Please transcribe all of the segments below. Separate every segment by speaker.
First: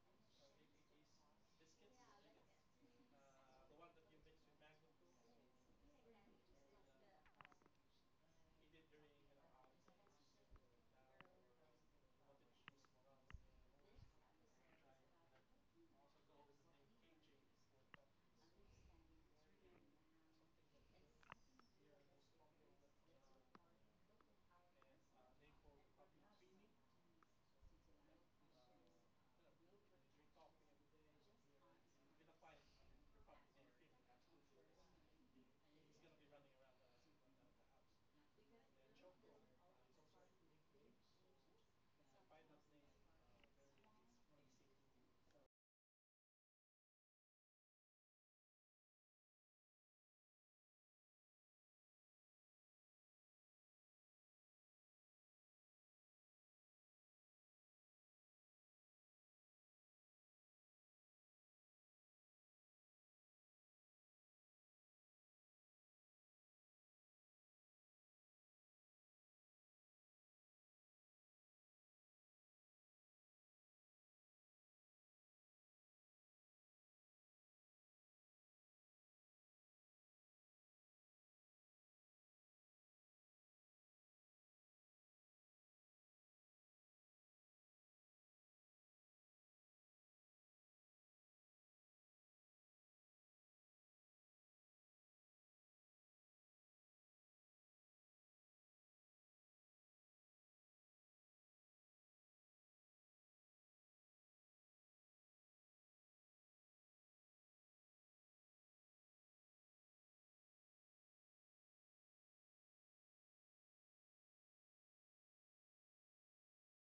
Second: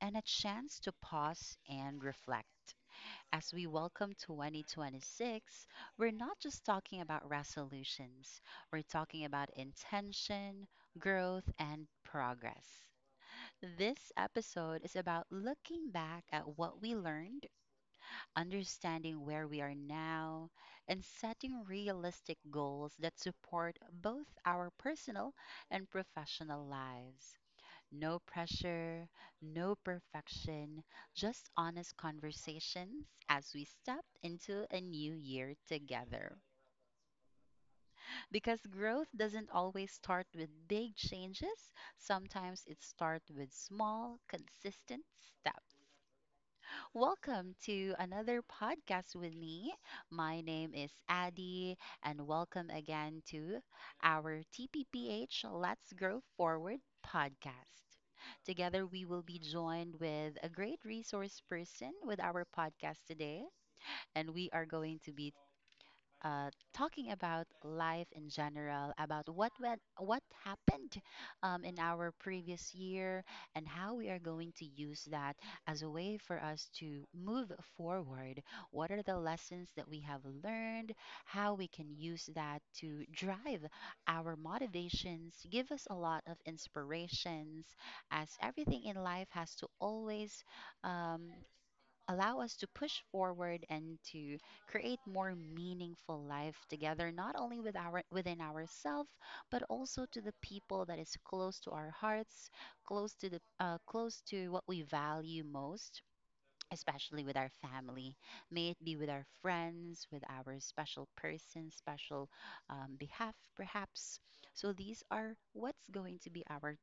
Speaker 1: and a chance to pause and reflect. As we welcome 2026, we're not just talking about resolutions, we're talking about intention, growth, and progress. This episode is about looking back at what we learned, understanding where we are now, and setting realistic goals that support both our personal and professional lives. No pressure, no perfection, just honest conversations as we step into a new year together. Because growth doesn't always start with big changes, sometimes it starts with small, consistent steps. Welcome to another podcast with me. My name is Addie, and welcome again to our TPPH Let's Grow Forward podcast. Together, we will be joined with a great resource person with our podcast today, and we are going to be talking about life in general, about what happened in our previous year, and how we are going to use that as a way for us to move forward. What are the lessons that we have learned? How we can use that to drive our motivations, give us a lot of inspirations, as everything in life has to always um, allow us to push forward and to create more meaningful life together not only with our within ourselves but also to the people that is close to our hearts, close to the close to what we value most, especially with our family. May it be with our friends, with our special person, special behalf, perhaps. So, these are what's going to be our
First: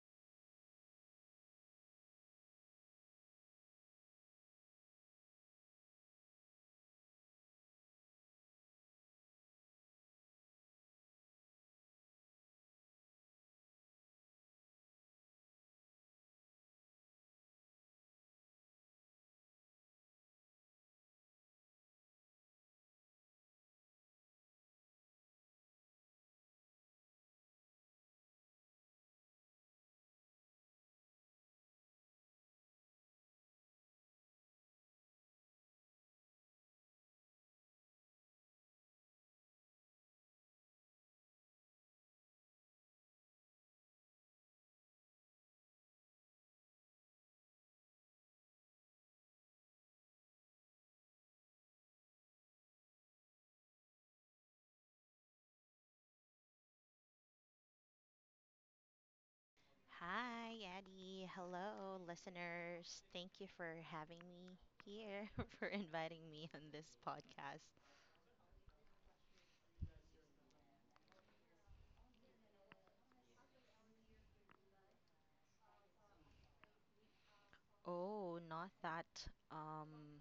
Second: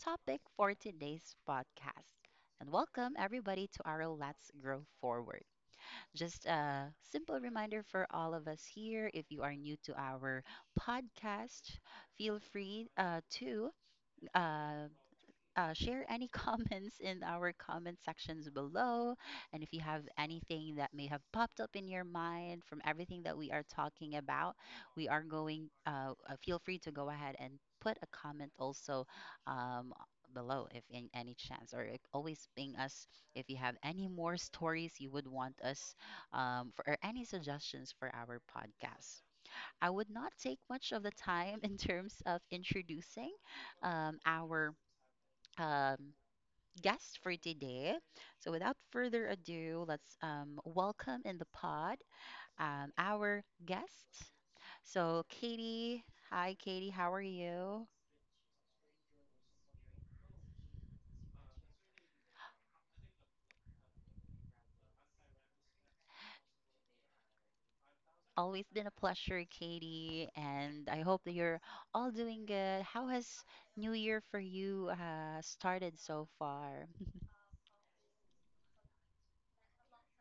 Speaker 1: topic for today's podcast. And welcome everybody to our Let's Grow Forward. Just a simple reminder for all of us here, if you are new to our podcast, feel free to uh, share any comments in our comment sections below. And if you have anything that may have popped up in your mind from everything that we are talking about, feel free to go ahead and put a comment also um, below if in any chance, or like, always ping us if you have any more stories you would want us or any suggestions for our podcast. I would not take much of the time in terms of introducing our. Um, guest for today. So, without further ado, let's welcome in the pod our guest. So, Katie, hi, Katie, how are you?
Speaker 2: Hi, Addie. Hello, listeners. Thank you for having me here, for inviting me on this podcast.
Speaker 1: Always been a pleasure, Katie, and I hope that you're all doing good. How has New Year for you started so far?
Speaker 2: Oh, not that, um,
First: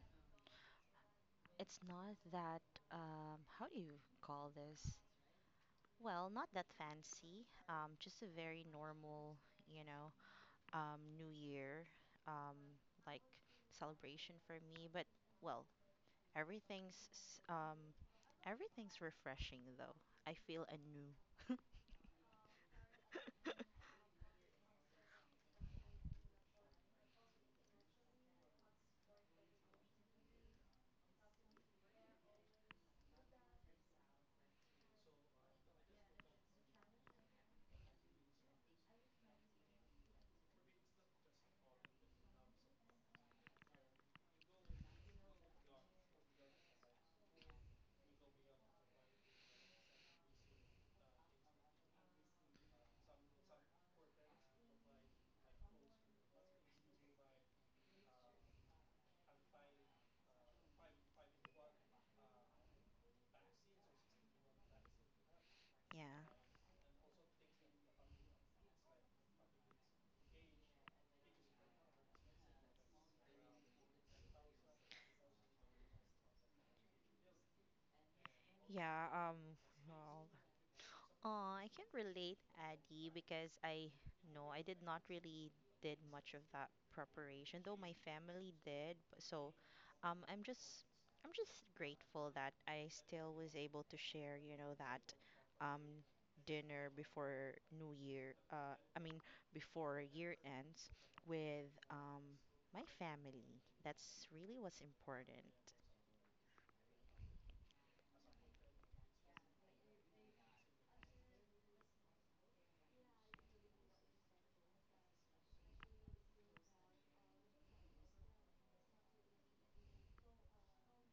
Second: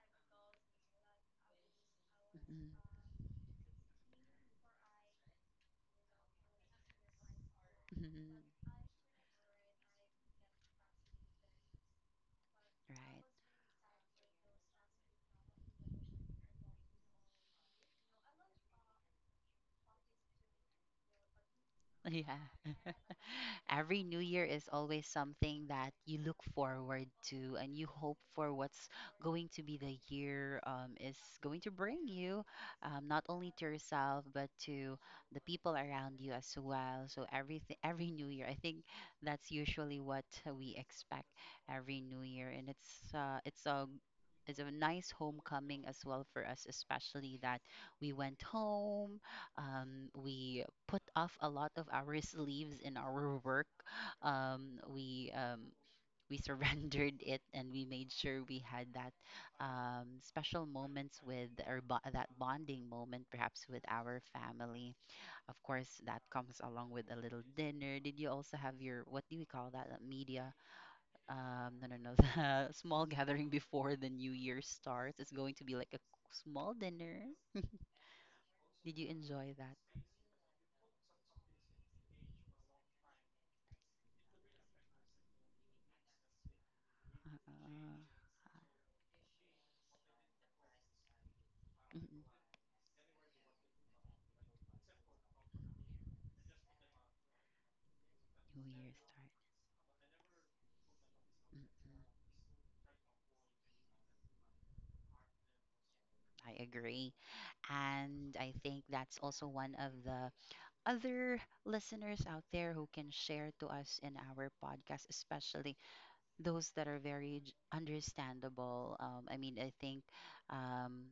Speaker 2: it's not that,
Speaker 1: Mhm,
Speaker 2: How do you call this? Well, not that fancy, just a very
Speaker 1: mhm,
Speaker 2: normal, you know, New Year um, like
Speaker 1: right.
Speaker 2: celebration for me. But well, everything's s- um, everything's refreshing though. I feel anew.
Speaker 1: Yeah. Every new year is always something that you look forward to and you hope for what's going to be the year, is going to bring you, not only to yourself, but to the people around you as well. So everything, every new year, I think that's usually what we expect every new year. And it's a nice homecoming as well for us, especially that we went home, we put off a lot of our sleeves in our work. Um, we um, we surrendered it and we made sure we had that special moments with or that bonding moment, perhaps with our family. Of course, that
Speaker 2: Yeah.
Speaker 1: comes along with a little dinner. Did you also have your what do we call that? Media? No, no, no. The small gathering before the new year starts. It's going to be like a small dinner. Did
Speaker 2: Yeah.
Speaker 1: you enjoy that?
Speaker 2: Well, Oh, I can relate, Addy, because I did not really did much of that preparation, though my
Speaker 1: Uh,
Speaker 2: family did. So, um, I'm just I'm just
Speaker 1: mm, mm,
Speaker 2: grateful that I still was able to share, you know, that um dinner before New Year,
Speaker 1: New Year's
Speaker 2: I mean
Speaker 1: start.
Speaker 2: before year ends with
Speaker 1: Mm.
Speaker 2: my family. That's really what's important.
Speaker 1: I agree. And I think that's also one of the other listeners out there who can share to us in our podcast, especially those that are very understandable. I mean, I think um,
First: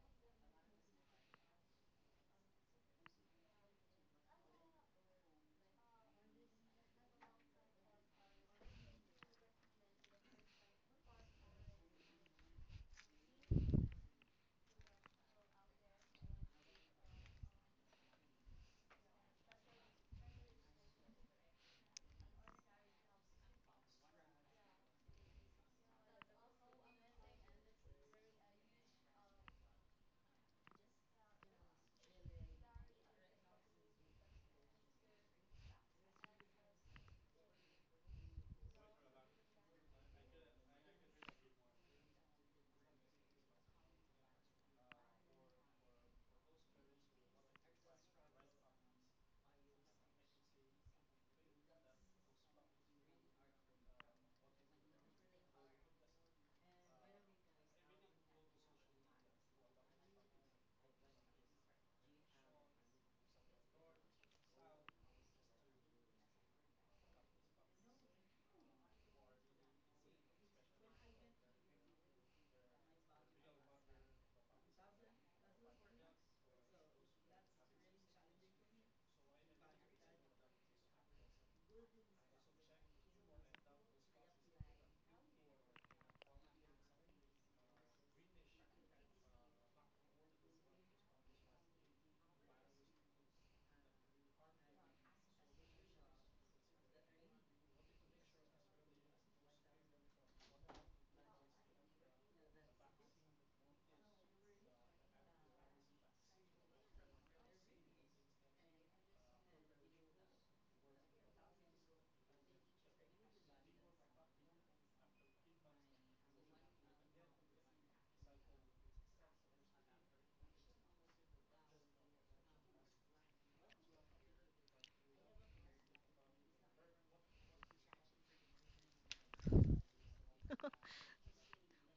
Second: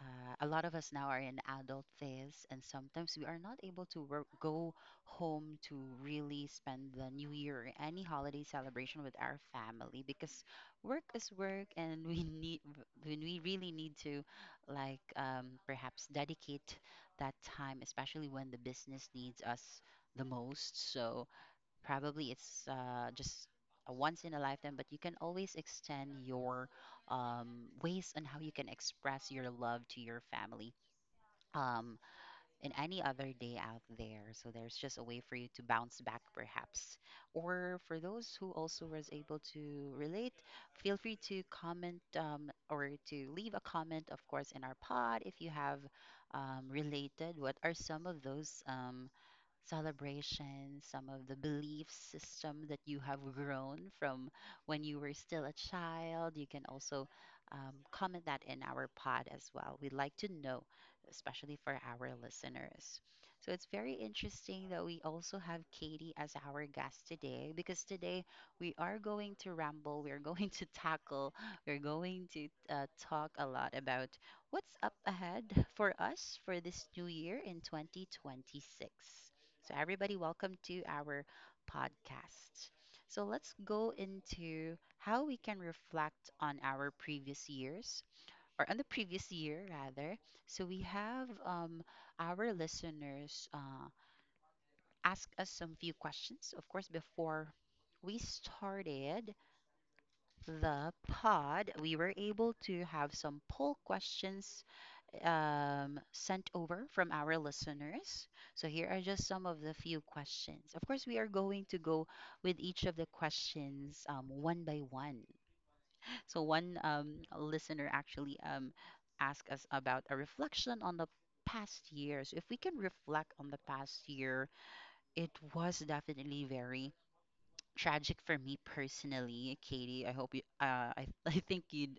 Speaker 1: a lot of us now are in adult phase, and sometimes we are not able to go home to really spend the new year or any holiday celebration with our family because work is work, and we need when we really need to, like, perhaps dedicate that time, especially when the business needs us the most. So probably it's just a once in a lifetime, but you can always extend your ways on how you can express your love to your family um, in any other day out there. So there's just a way for you to bounce back, perhaps. Or for those who also was able to relate, feel free to comment or to leave a comment, of course, in our pod if you have related. What are some of those? Celebrations, some of the belief system that you have grown from when you were still a child. You can also comment that in our pod as well. We'd like to know, especially for our listeners. So it's very interesting that we also have Katie as our guest today, because today we are going to ramble, we're going to tackle, we're going to talk a lot about what's up ahead for us for this new year in 2026. So, everybody, welcome to our podcast. So, let's go into how we can reflect on our previous years, or on the previous year, rather. So, we have our listeners ask us some few questions. Of course, before we started the pod, we were able to have some poll questions sent over from our listeners. So here are just some of the few questions. Of course, we are going to go with each of the questions one by one. So one listener actually asked us about a reflection on the past year. So if we can reflect on the past year, it was definitely very tragic for me personally, Katie. I hope you. I I think you'd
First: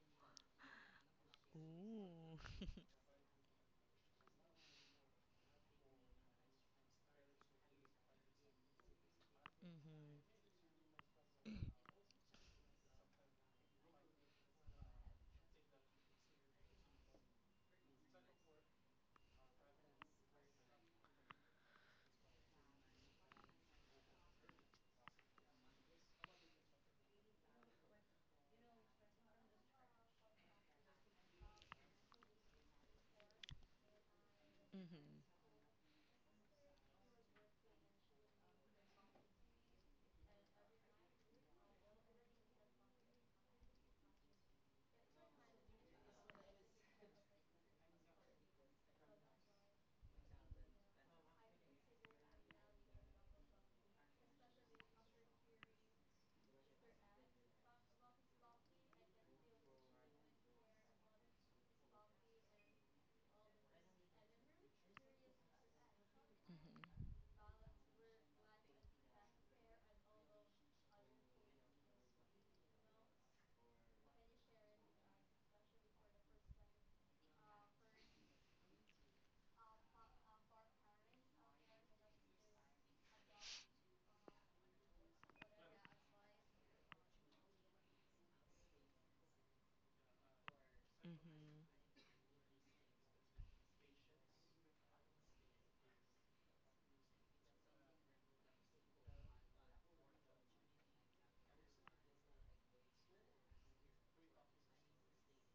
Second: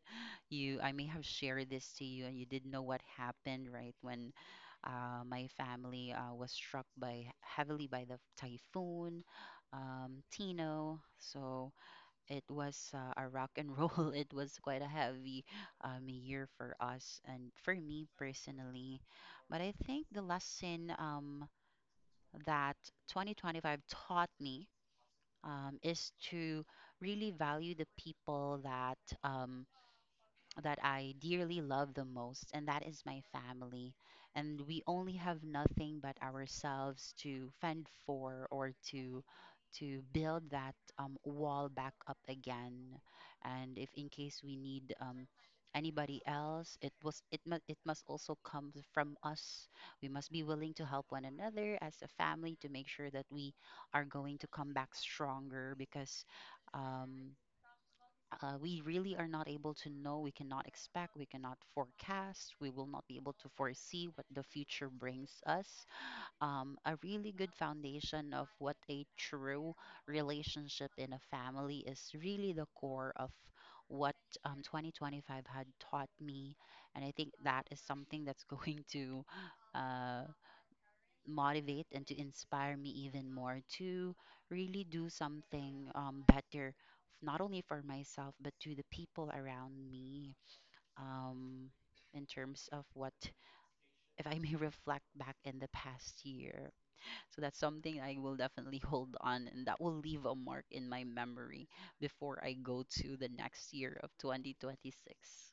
Speaker 1: you. I may have shared this to you, and
Speaker 2: Ooh.
Speaker 1: you didn't know what happened, right? When my family was struck by heavily by the typhoon, Tino. So it was a rock and roll. It was quite a heavy year for us and for me personally. But I think the lesson that 2025 taught me is to really value the people that um, that I dearly love the most, and that is my family. And we
Speaker 2: Mm-hmm.
Speaker 1: only have nothing but ourselves to fend for or to build that wall back up again. And if in case we need anybody else, it must also come from us. We must be willing to help one another as a family to make sure that we are going to come back stronger because. Um, we really are not able to know, we cannot expect, we cannot forecast, we will not be able to foresee what the future brings us.
Speaker 2: hmm
Speaker 1: A really good foundation of what a true relationship in a family is really the core of what, 2025 had taught me. And I think that is something that's going to uh, motivate and to inspire me even more to really do something better, not only for myself, but to the people around me.
Speaker 2: hmm
Speaker 1: Um, in terms of what, if I may reflect back in the past year. So that's something I will definitely hold on and that will leave a mark in my memory before I go to the next year of 2026.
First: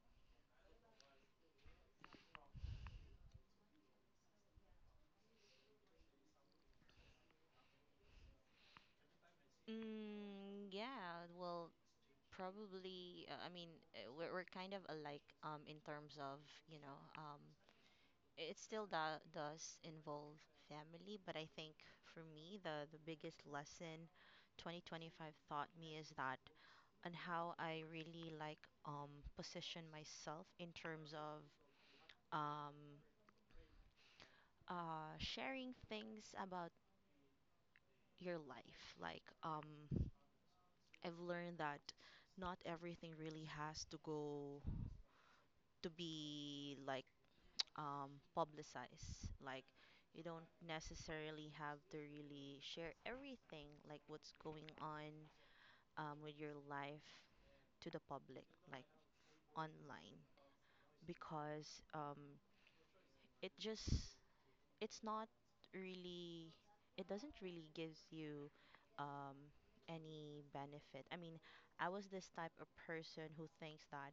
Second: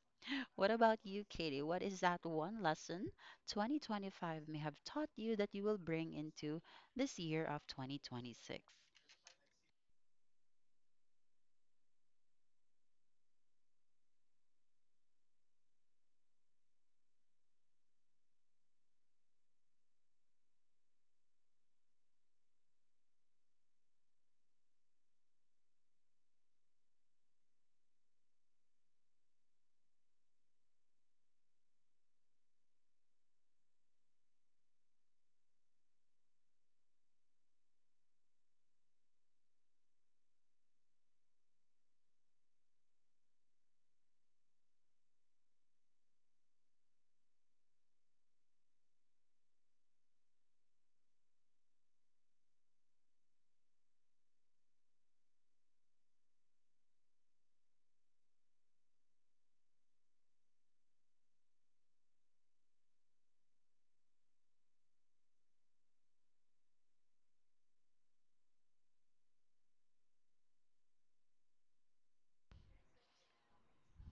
Speaker 1: What about you, Katie? What is that one lesson 2025 may have taught you that you will bring into this year of 2026?
Speaker 2: Yeah, well, probably. We're kind of alike in terms of, you know, um, it still does involve family, but I think for me, the biggest lesson 2025 taught me is that and how I really like position myself in terms of um, sharing things about your life. I've learned that not everything really has to go to be like publicize. Like, you don't necessarily have to really share everything, like what's going on with your life to the public, like online, because it just it's not really it doesn't really gives you um, any benefit. I mean, I was this type of person who thinks that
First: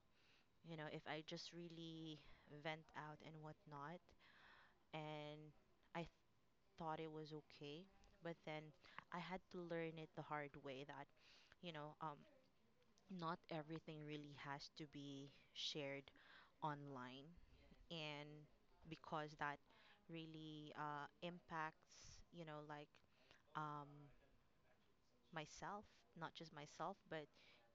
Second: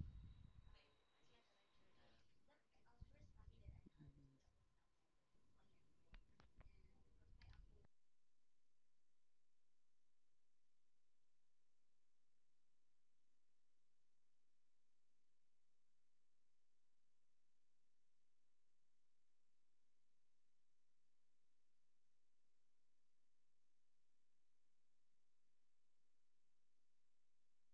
Speaker 2: you know if I just really vent out and whatnot, and I thought it was okay, but then I had to learn it the hard way that, you know, um, not everything really has to be shared online. And because that really impacts, um, myself, not just myself, but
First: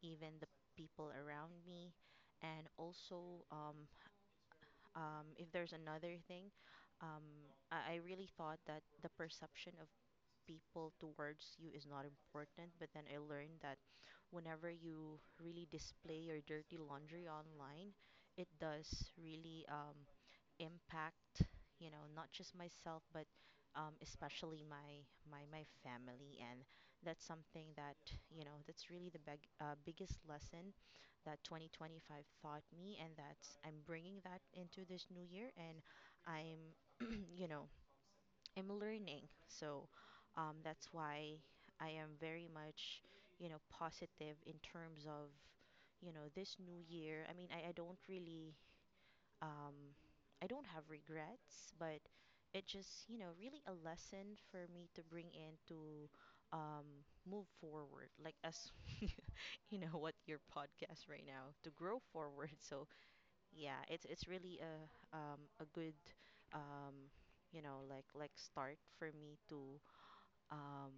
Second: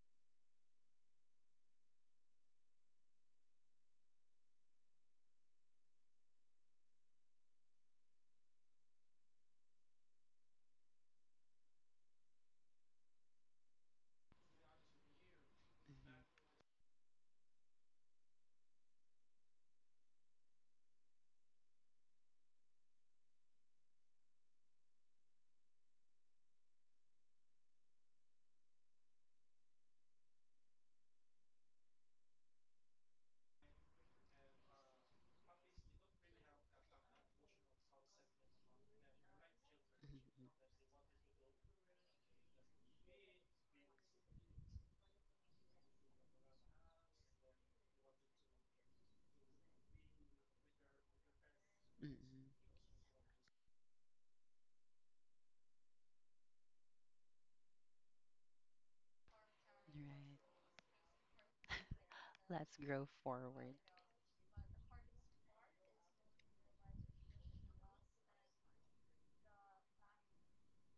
Speaker 2: even the people around me. And also, if there's another thing, um, I really thought that the perception people towards you is not important. But then I learned that whenever you really display your dirty laundry online, it does really impact, you know, not just myself, but especially my family. And that's something that you know that's really the biggest lesson that 2025 taught me, and that's I'm bringing that into this new year, and I'm you know am learning. So that's why I am very much, you know, positive in terms of, you know, this new year. I don't really, um, I don't have regrets, but
Speaker 1: Mm-hmm. Mm-hmm.
Speaker 2: it just, you know, really a lesson for me to bring in to um, move forward. Like, as you know, what
Speaker 1: Right.
Speaker 2: your podcast right now, to grow forward.
Speaker 1: Let's
Speaker 2: So
Speaker 1: grow forward.
Speaker 2: yeah, it's really a good um you know like start for me to um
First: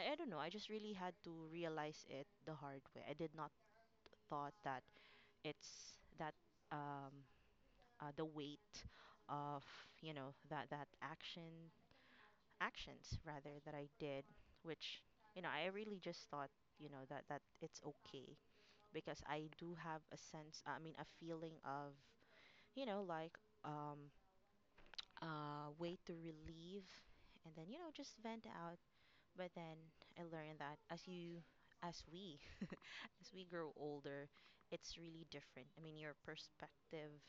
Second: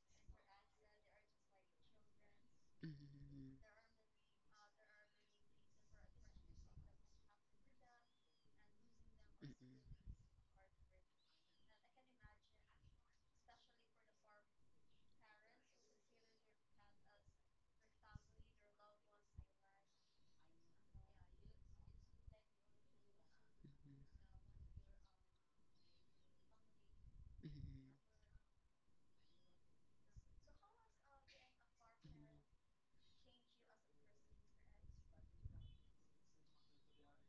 Speaker 2: I don't know, I just really had to realize it the hard way. I did not
Speaker 1: Mm-hmm.
Speaker 2: thought that it's that um the weight
Speaker 1: Mm-hmm.
Speaker 2: of
Speaker 1: Mm-hmm.
Speaker 2: you know that that actions rather that I did which you know I really just thought you know that it's okay because I do have a sense I mean a feeling of you know like um way to relieve and
Speaker 1: Mm-hmm.
Speaker 2: then you
Speaker 1: Mm-hmm.
Speaker 2: know just vent out but then I learned that as we as we grow older it's really different. I mean your perspective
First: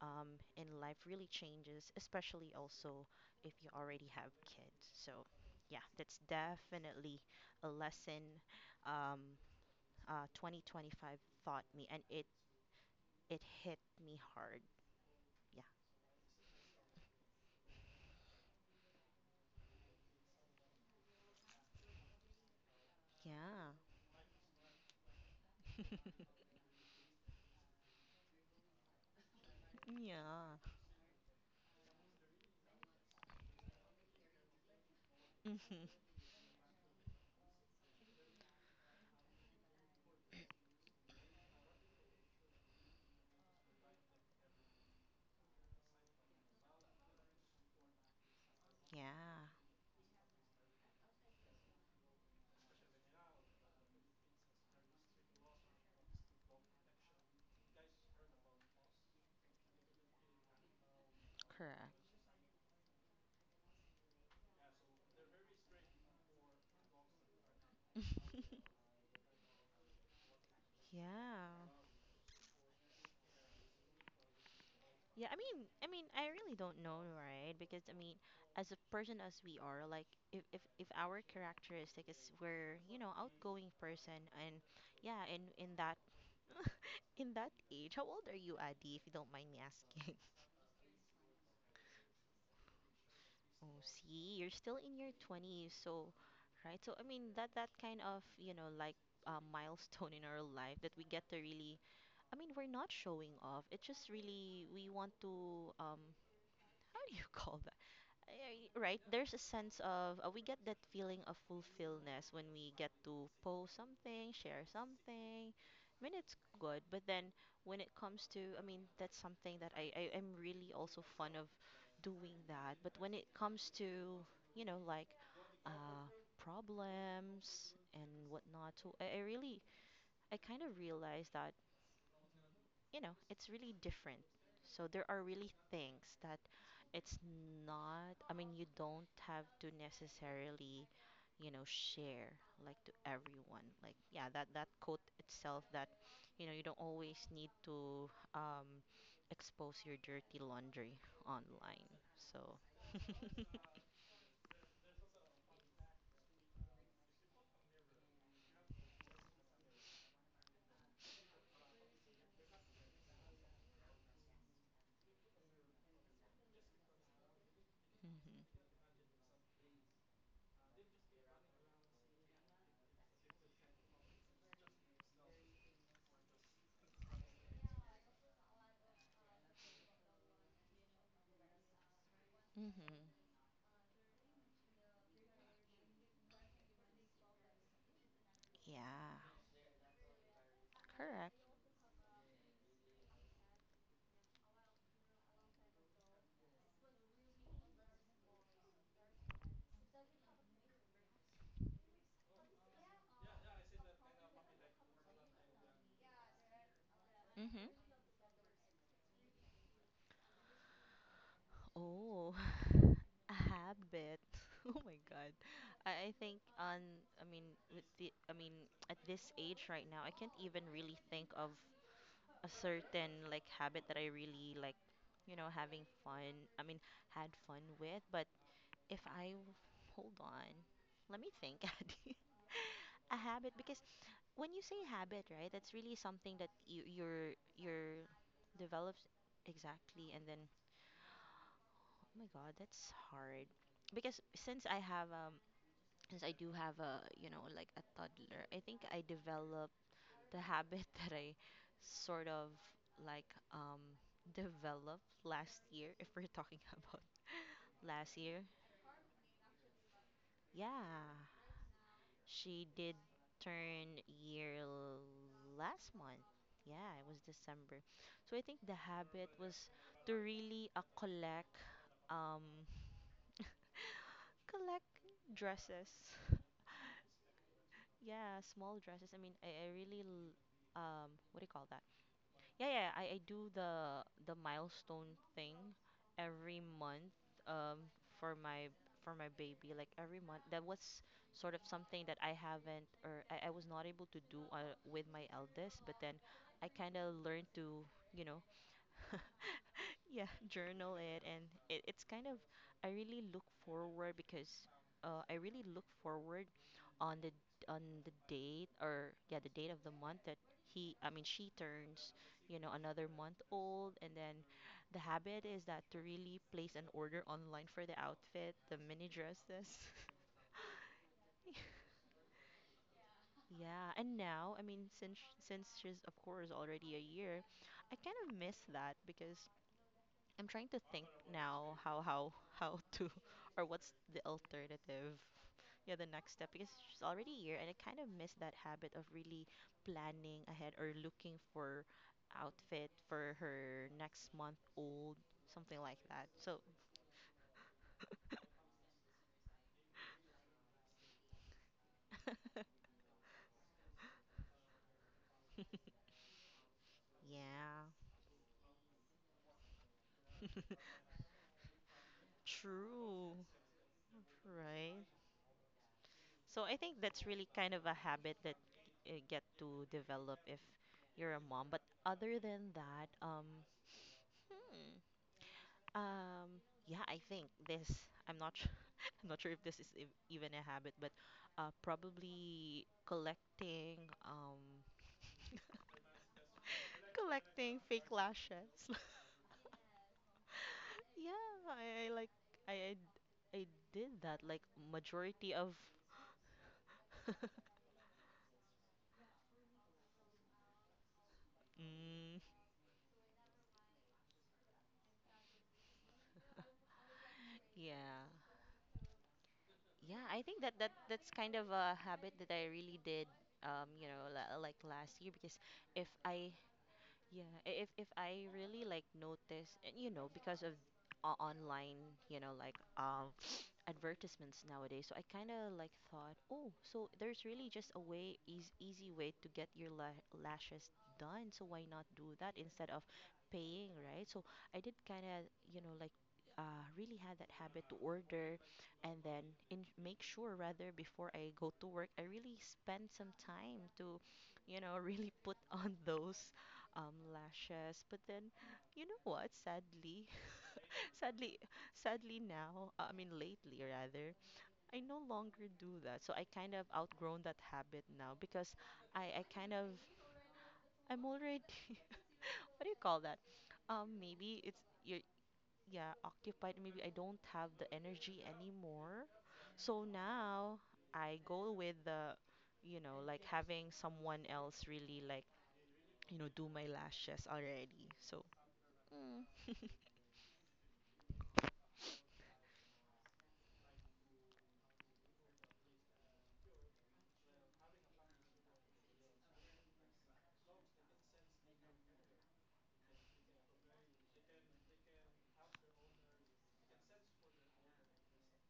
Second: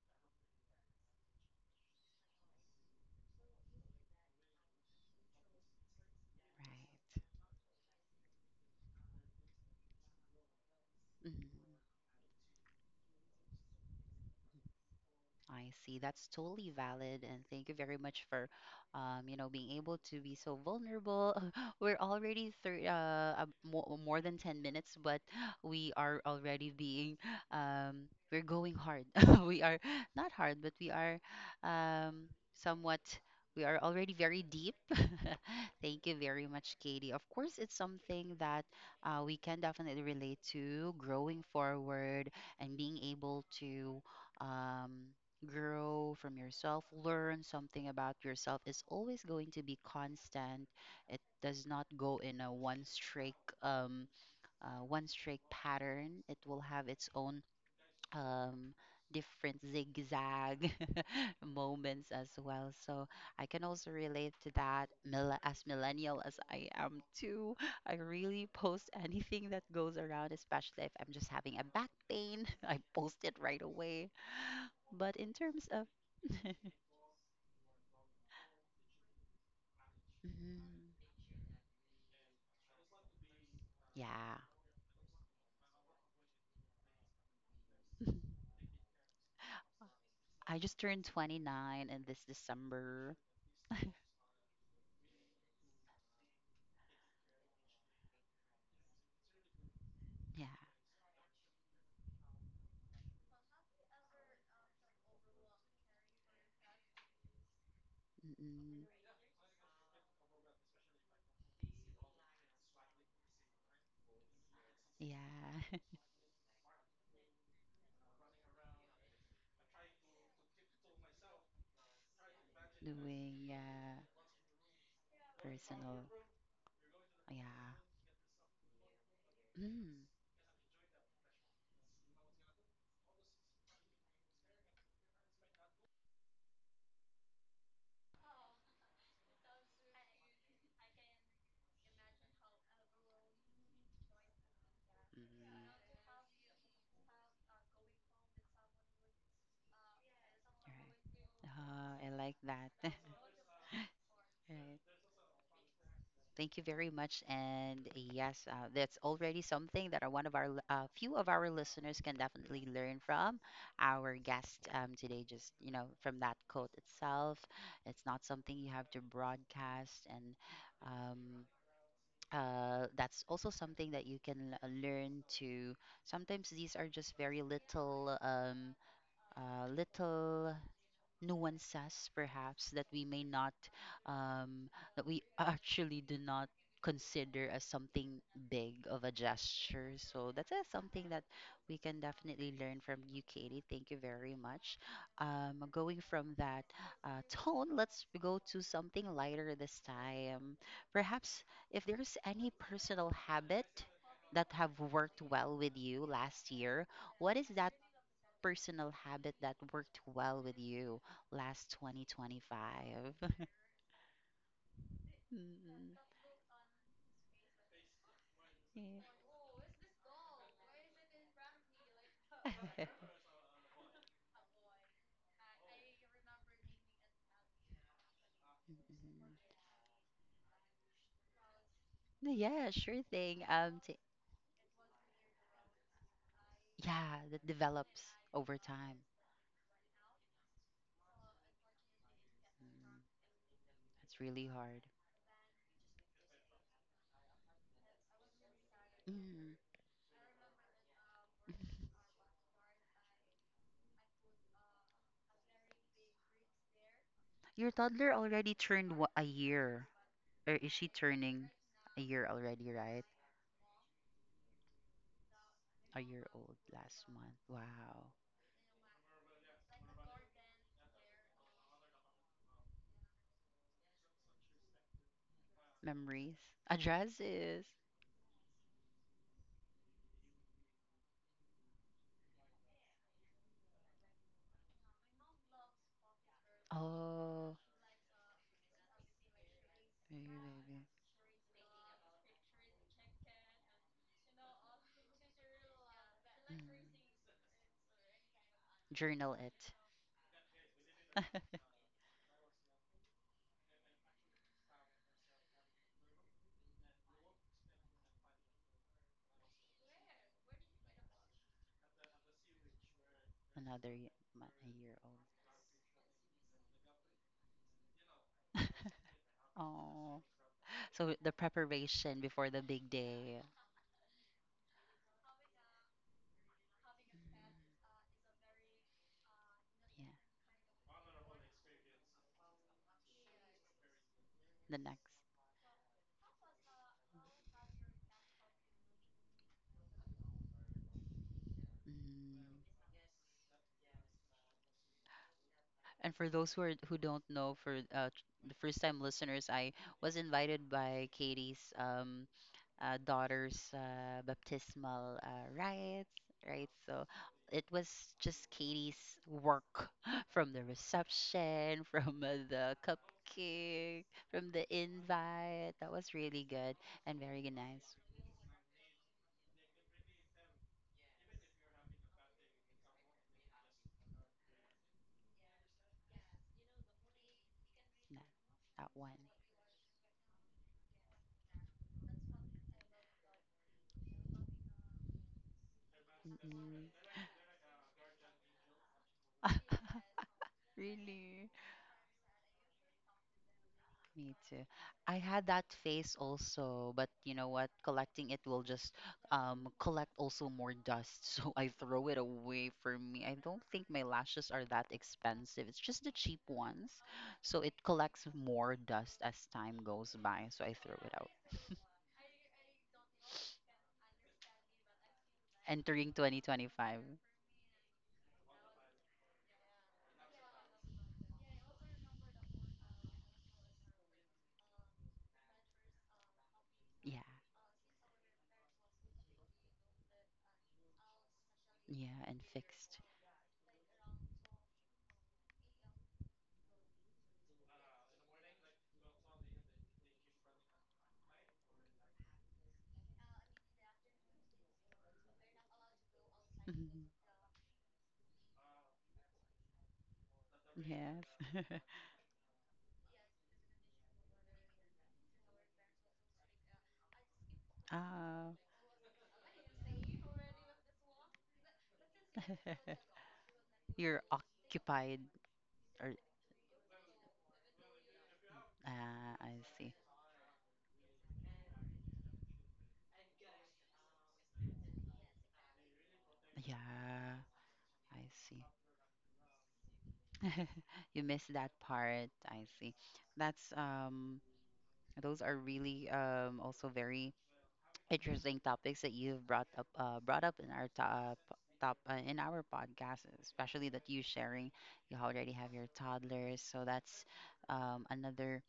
Speaker 2: in life really changes, especially also if you already have kids. So yeah, that's definitely
Speaker 1: Right.
Speaker 2: a lesson um, 2025 taught
Speaker 1: Mm-hmm.
Speaker 2: me and it hit me hard.
Speaker 1: I see. That's totally valid, and thank you very much for, you know, being able to be so vulnerable. We're already thir
Speaker 2: yeah
Speaker 1: uh, uh,
Speaker 2: yeah
Speaker 1: more, more than 10 minutes, but we are already being, we're going hard. We are not
Speaker 2: yeah
Speaker 1: hard, but we are, um, somewhat, we are already very deep. Thank you very much, Katie. Of course, it's something that we can definitely relate to, growing forward and being able to. Um, grow from yourself, learn something about yourself is always going
Speaker 2: yeah.
Speaker 1: to be constant. It does not go in a um, one straight pattern. It will have its own um, different zigzag
Speaker 2: Correct.
Speaker 1: moments as well. So I can also relate to that. As millennial as I am too, I really post anything that goes around, especially if I'm just having a
Speaker 2: Yeah.
Speaker 1: back pain. I post it right away. But in
Speaker 2: Yeah, I mean,
Speaker 1: terms of
Speaker 2: I mean, I really don't know, right? Because I mean, as a person as we are, like if
Speaker 1: mhm.
Speaker 2: our characteristic is we're, you know, outgoing person
Speaker 1: Yeah.
Speaker 2: and yeah, and in that age, how old are you, Adi, if you don't mind me asking?
Speaker 1: I just turned 29 in this December.
Speaker 2: Oh, see, you're still in your 20s, so right? So I mean, that kind of, you know, like a milestone in our
Speaker 1: Yeah.
Speaker 2: life that we get to really I mean, we're not showing off. It's just really we want to how do you call
Speaker 1: Mm-mm.
Speaker 2: Right, there's a sense of we get that feeling of fulfillment when we get to post something, share something.
Speaker 1: Yeah.
Speaker 2: I mean, it's good, but then when it comes to, I mean, that's something that I am really also fond of doing that. But when it
Speaker 1: Doing
Speaker 2: comes to,
Speaker 1: yeah,
Speaker 2: you know, like
Speaker 1: personal.
Speaker 2: uh,
Speaker 1: Yeah.
Speaker 2: problems and whatnot, so I really,
Speaker 1: Mm.
Speaker 2: I kind of realized that you know, it's really different. So there are really things that it's not, I mean, you don't have to necessarily, you know, share like to everyone. Like, yeah, that quote itself
Speaker 1: Mm.
Speaker 2: that, you know, you don't always need to um, expose your dirty laundry
Speaker 1: Right.
Speaker 2: online.
Speaker 1: I like
Speaker 2: So,
Speaker 1: that.
Speaker 2: mhm.
Speaker 1: Right. Thank you very much. And yes, that's already something that are one of our few of our listeners can definitely learn from our guest today. Just from that quote itself, it's not something you have to broadcast, and um, that's also something that you can learn to. Sometimes these are just very little, little nuances perhaps that
Speaker 2: Mhm.
Speaker 1: we may not um, that we actually do not consider as something big of a
Speaker 2: Yeah,
Speaker 1: gesture, so that's something that
Speaker 2: correct.
Speaker 1: we can definitely learn from you, Katie. Thank you very much. Going from that tone, let's go to something lighter this time, perhaps. If there's any personal habit that have worked well with you last year, what is
Speaker 2: Mhm.
Speaker 1: that personal habit that worked well with you last
Speaker 2: Oh,
Speaker 1: 2025?
Speaker 2: a habit. Oh my God.
Speaker 1: Mm,
Speaker 2: I think on, I mean, with the, I mean, at this age right now, I can't even really think of a
Speaker 1: yeah.
Speaker 2: certain like habit that I really like, you know, having fun. I mean, had fun with. But if I, hold on, let me think, Addy.
Speaker 1: Yeah, sure
Speaker 2: A
Speaker 1: thing.
Speaker 2: habit, because when you say habit, right, that's really something that you
Speaker 1: Yeah,
Speaker 2: you're
Speaker 1: that
Speaker 2: you're
Speaker 1: develops over time.
Speaker 2: develops exactly and then oh my god, that's
Speaker 1: Mm,
Speaker 2: hard. Because
Speaker 1: that's really
Speaker 2: since I
Speaker 1: hard.
Speaker 2: have since I do have a, you know, like a toddler, I think I
Speaker 1: Mm.
Speaker 2: developed the habit that I sort of like developed last year if we're talking about
Speaker 1: Your
Speaker 2: last
Speaker 1: toddler
Speaker 2: year.
Speaker 1: already turned a year, or is she
Speaker 2: Yeah,
Speaker 1: turning a year
Speaker 2: she
Speaker 1: already,
Speaker 2: did
Speaker 1: right?
Speaker 2: turn year last
Speaker 1: A year
Speaker 2: month.
Speaker 1: old
Speaker 2: Yeah,
Speaker 1: last
Speaker 2: it was
Speaker 1: month.
Speaker 2: December.
Speaker 1: Wow.
Speaker 2: So I think the habit was to really um collect dresses.
Speaker 1: Memories. Addresses.
Speaker 2: Yeah, small dresses. I mean, I really what do you call that? Yeah, I do the milestone thing every month
Speaker 1: Oh,
Speaker 2: um for my for my baby like every month. That
Speaker 1: really?
Speaker 2: was sort of something that I haven't or I was not able to do with my eldest, but then I
Speaker 1: Mm.
Speaker 2: kind of learned to, you know,
Speaker 1: Journal it.
Speaker 2: yeah, journal it, and it's kind of I really look forward because I really look forward on the date or yeah the date of the month that he I mean she turns you know another month
Speaker 1: Another
Speaker 2: old,
Speaker 1: y-
Speaker 2: and then
Speaker 1: a year
Speaker 2: the habit is that to really place an order online for the outfit,
Speaker 1: old.
Speaker 2: the mini dresses.
Speaker 1: Oh, so the preparation before the big day.
Speaker 2: Yeah, and now, I mean, since she's of course already a year, I kind of miss that because
Speaker 1: Yeah.
Speaker 2: I'm trying to think now how to or what's the
Speaker 1: The next.
Speaker 2: alternative. Yeah, the next step because she's already here and I kind of miss that habit of really planning ahead or looking for
Speaker 1: Mm.
Speaker 2: outfit for her next month old, something like
Speaker 1: And for
Speaker 2: that.
Speaker 1: those who
Speaker 2: So,
Speaker 1: are, who don't know, for the first time listeners, I was invited by Katie's daughter's baptismal rites, right? So it was
Speaker 2: yeah.
Speaker 1: just Katie's work from the reception, from the
Speaker 2: True.
Speaker 1: cupcake, from the
Speaker 2: Right.
Speaker 1: invite. That was really
Speaker 2: So
Speaker 1: good
Speaker 2: I think
Speaker 1: and
Speaker 2: that's
Speaker 1: very
Speaker 2: really kind of a
Speaker 1: nice.
Speaker 2: habit that you get to develop if you're a mom. But other than that, hmm. Yeah, I think this.
Speaker 1: Nice,
Speaker 2: I'm not. Sure,
Speaker 1: that one.
Speaker 2: I'm not sure if this is even a habit, but probably
Speaker 1: Mm-mm.
Speaker 2: collecting fake lashes.
Speaker 1: Really?
Speaker 2: Yeah, I, I I did
Speaker 1: Me
Speaker 2: that like
Speaker 1: too. I had
Speaker 2: majority
Speaker 1: that
Speaker 2: of.
Speaker 1: phase also, but you know what? Collecting it will just collect also more dust, so I throw it
Speaker 2: mm,
Speaker 1: away. For me, I don't think my lashes are that expensive. It's just the cheap ones, so it collects
Speaker 2: yeah,
Speaker 1: more dust as time goes
Speaker 2: yeah. I
Speaker 1: by,
Speaker 2: think
Speaker 1: so I
Speaker 2: that that
Speaker 1: throw it out.
Speaker 2: that's kind of a habit that I really did. You know, like last year because if
Speaker 1: Entering
Speaker 2: I
Speaker 1: 2025.
Speaker 2: yeah, if I really like notice, and you know, because of online, you know, like advertisements nowadays, so I kind of like thought, oh, so
Speaker 1: Yeah,
Speaker 2: there's really just a way, easy, easy way to get your lashes done. So why not
Speaker 1: yeah,
Speaker 2: do
Speaker 1: and
Speaker 2: that instead
Speaker 1: fixed.
Speaker 2: of paying, right? So I did kind of, you know, like really had that habit to order and then in make sure rather before I go to work, I really spend some time to, you know, really put on those
Speaker 1: Mhm.
Speaker 2: lashes. But then, you know what?
Speaker 1: Yes.
Speaker 2: Sadly, sadly now, lately rather, I no longer do that. So I kind of outgrown that habit now
Speaker 1: Ah,
Speaker 2: because I kind of, I'm already, what do you call that? Um,
Speaker 1: you're
Speaker 2: maybe it's,
Speaker 1: occupied,
Speaker 2: you're,
Speaker 1: or
Speaker 2: yeah, occupied. Maybe I don't have the energy anymore.
Speaker 1: ah, I see.
Speaker 2: So now I go with the, you know, like having someone else really like, you know, do my
Speaker 1: Yeah,
Speaker 2: lashes already.
Speaker 1: I
Speaker 2: So
Speaker 1: see.
Speaker 2: Mm.
Speaker 1: You missed that part. I see. That's um, those are really um, also very interesting topics that you've brought up, in our top top in our podcast, especially that you sharing. You already have your toddlers, so that's um, another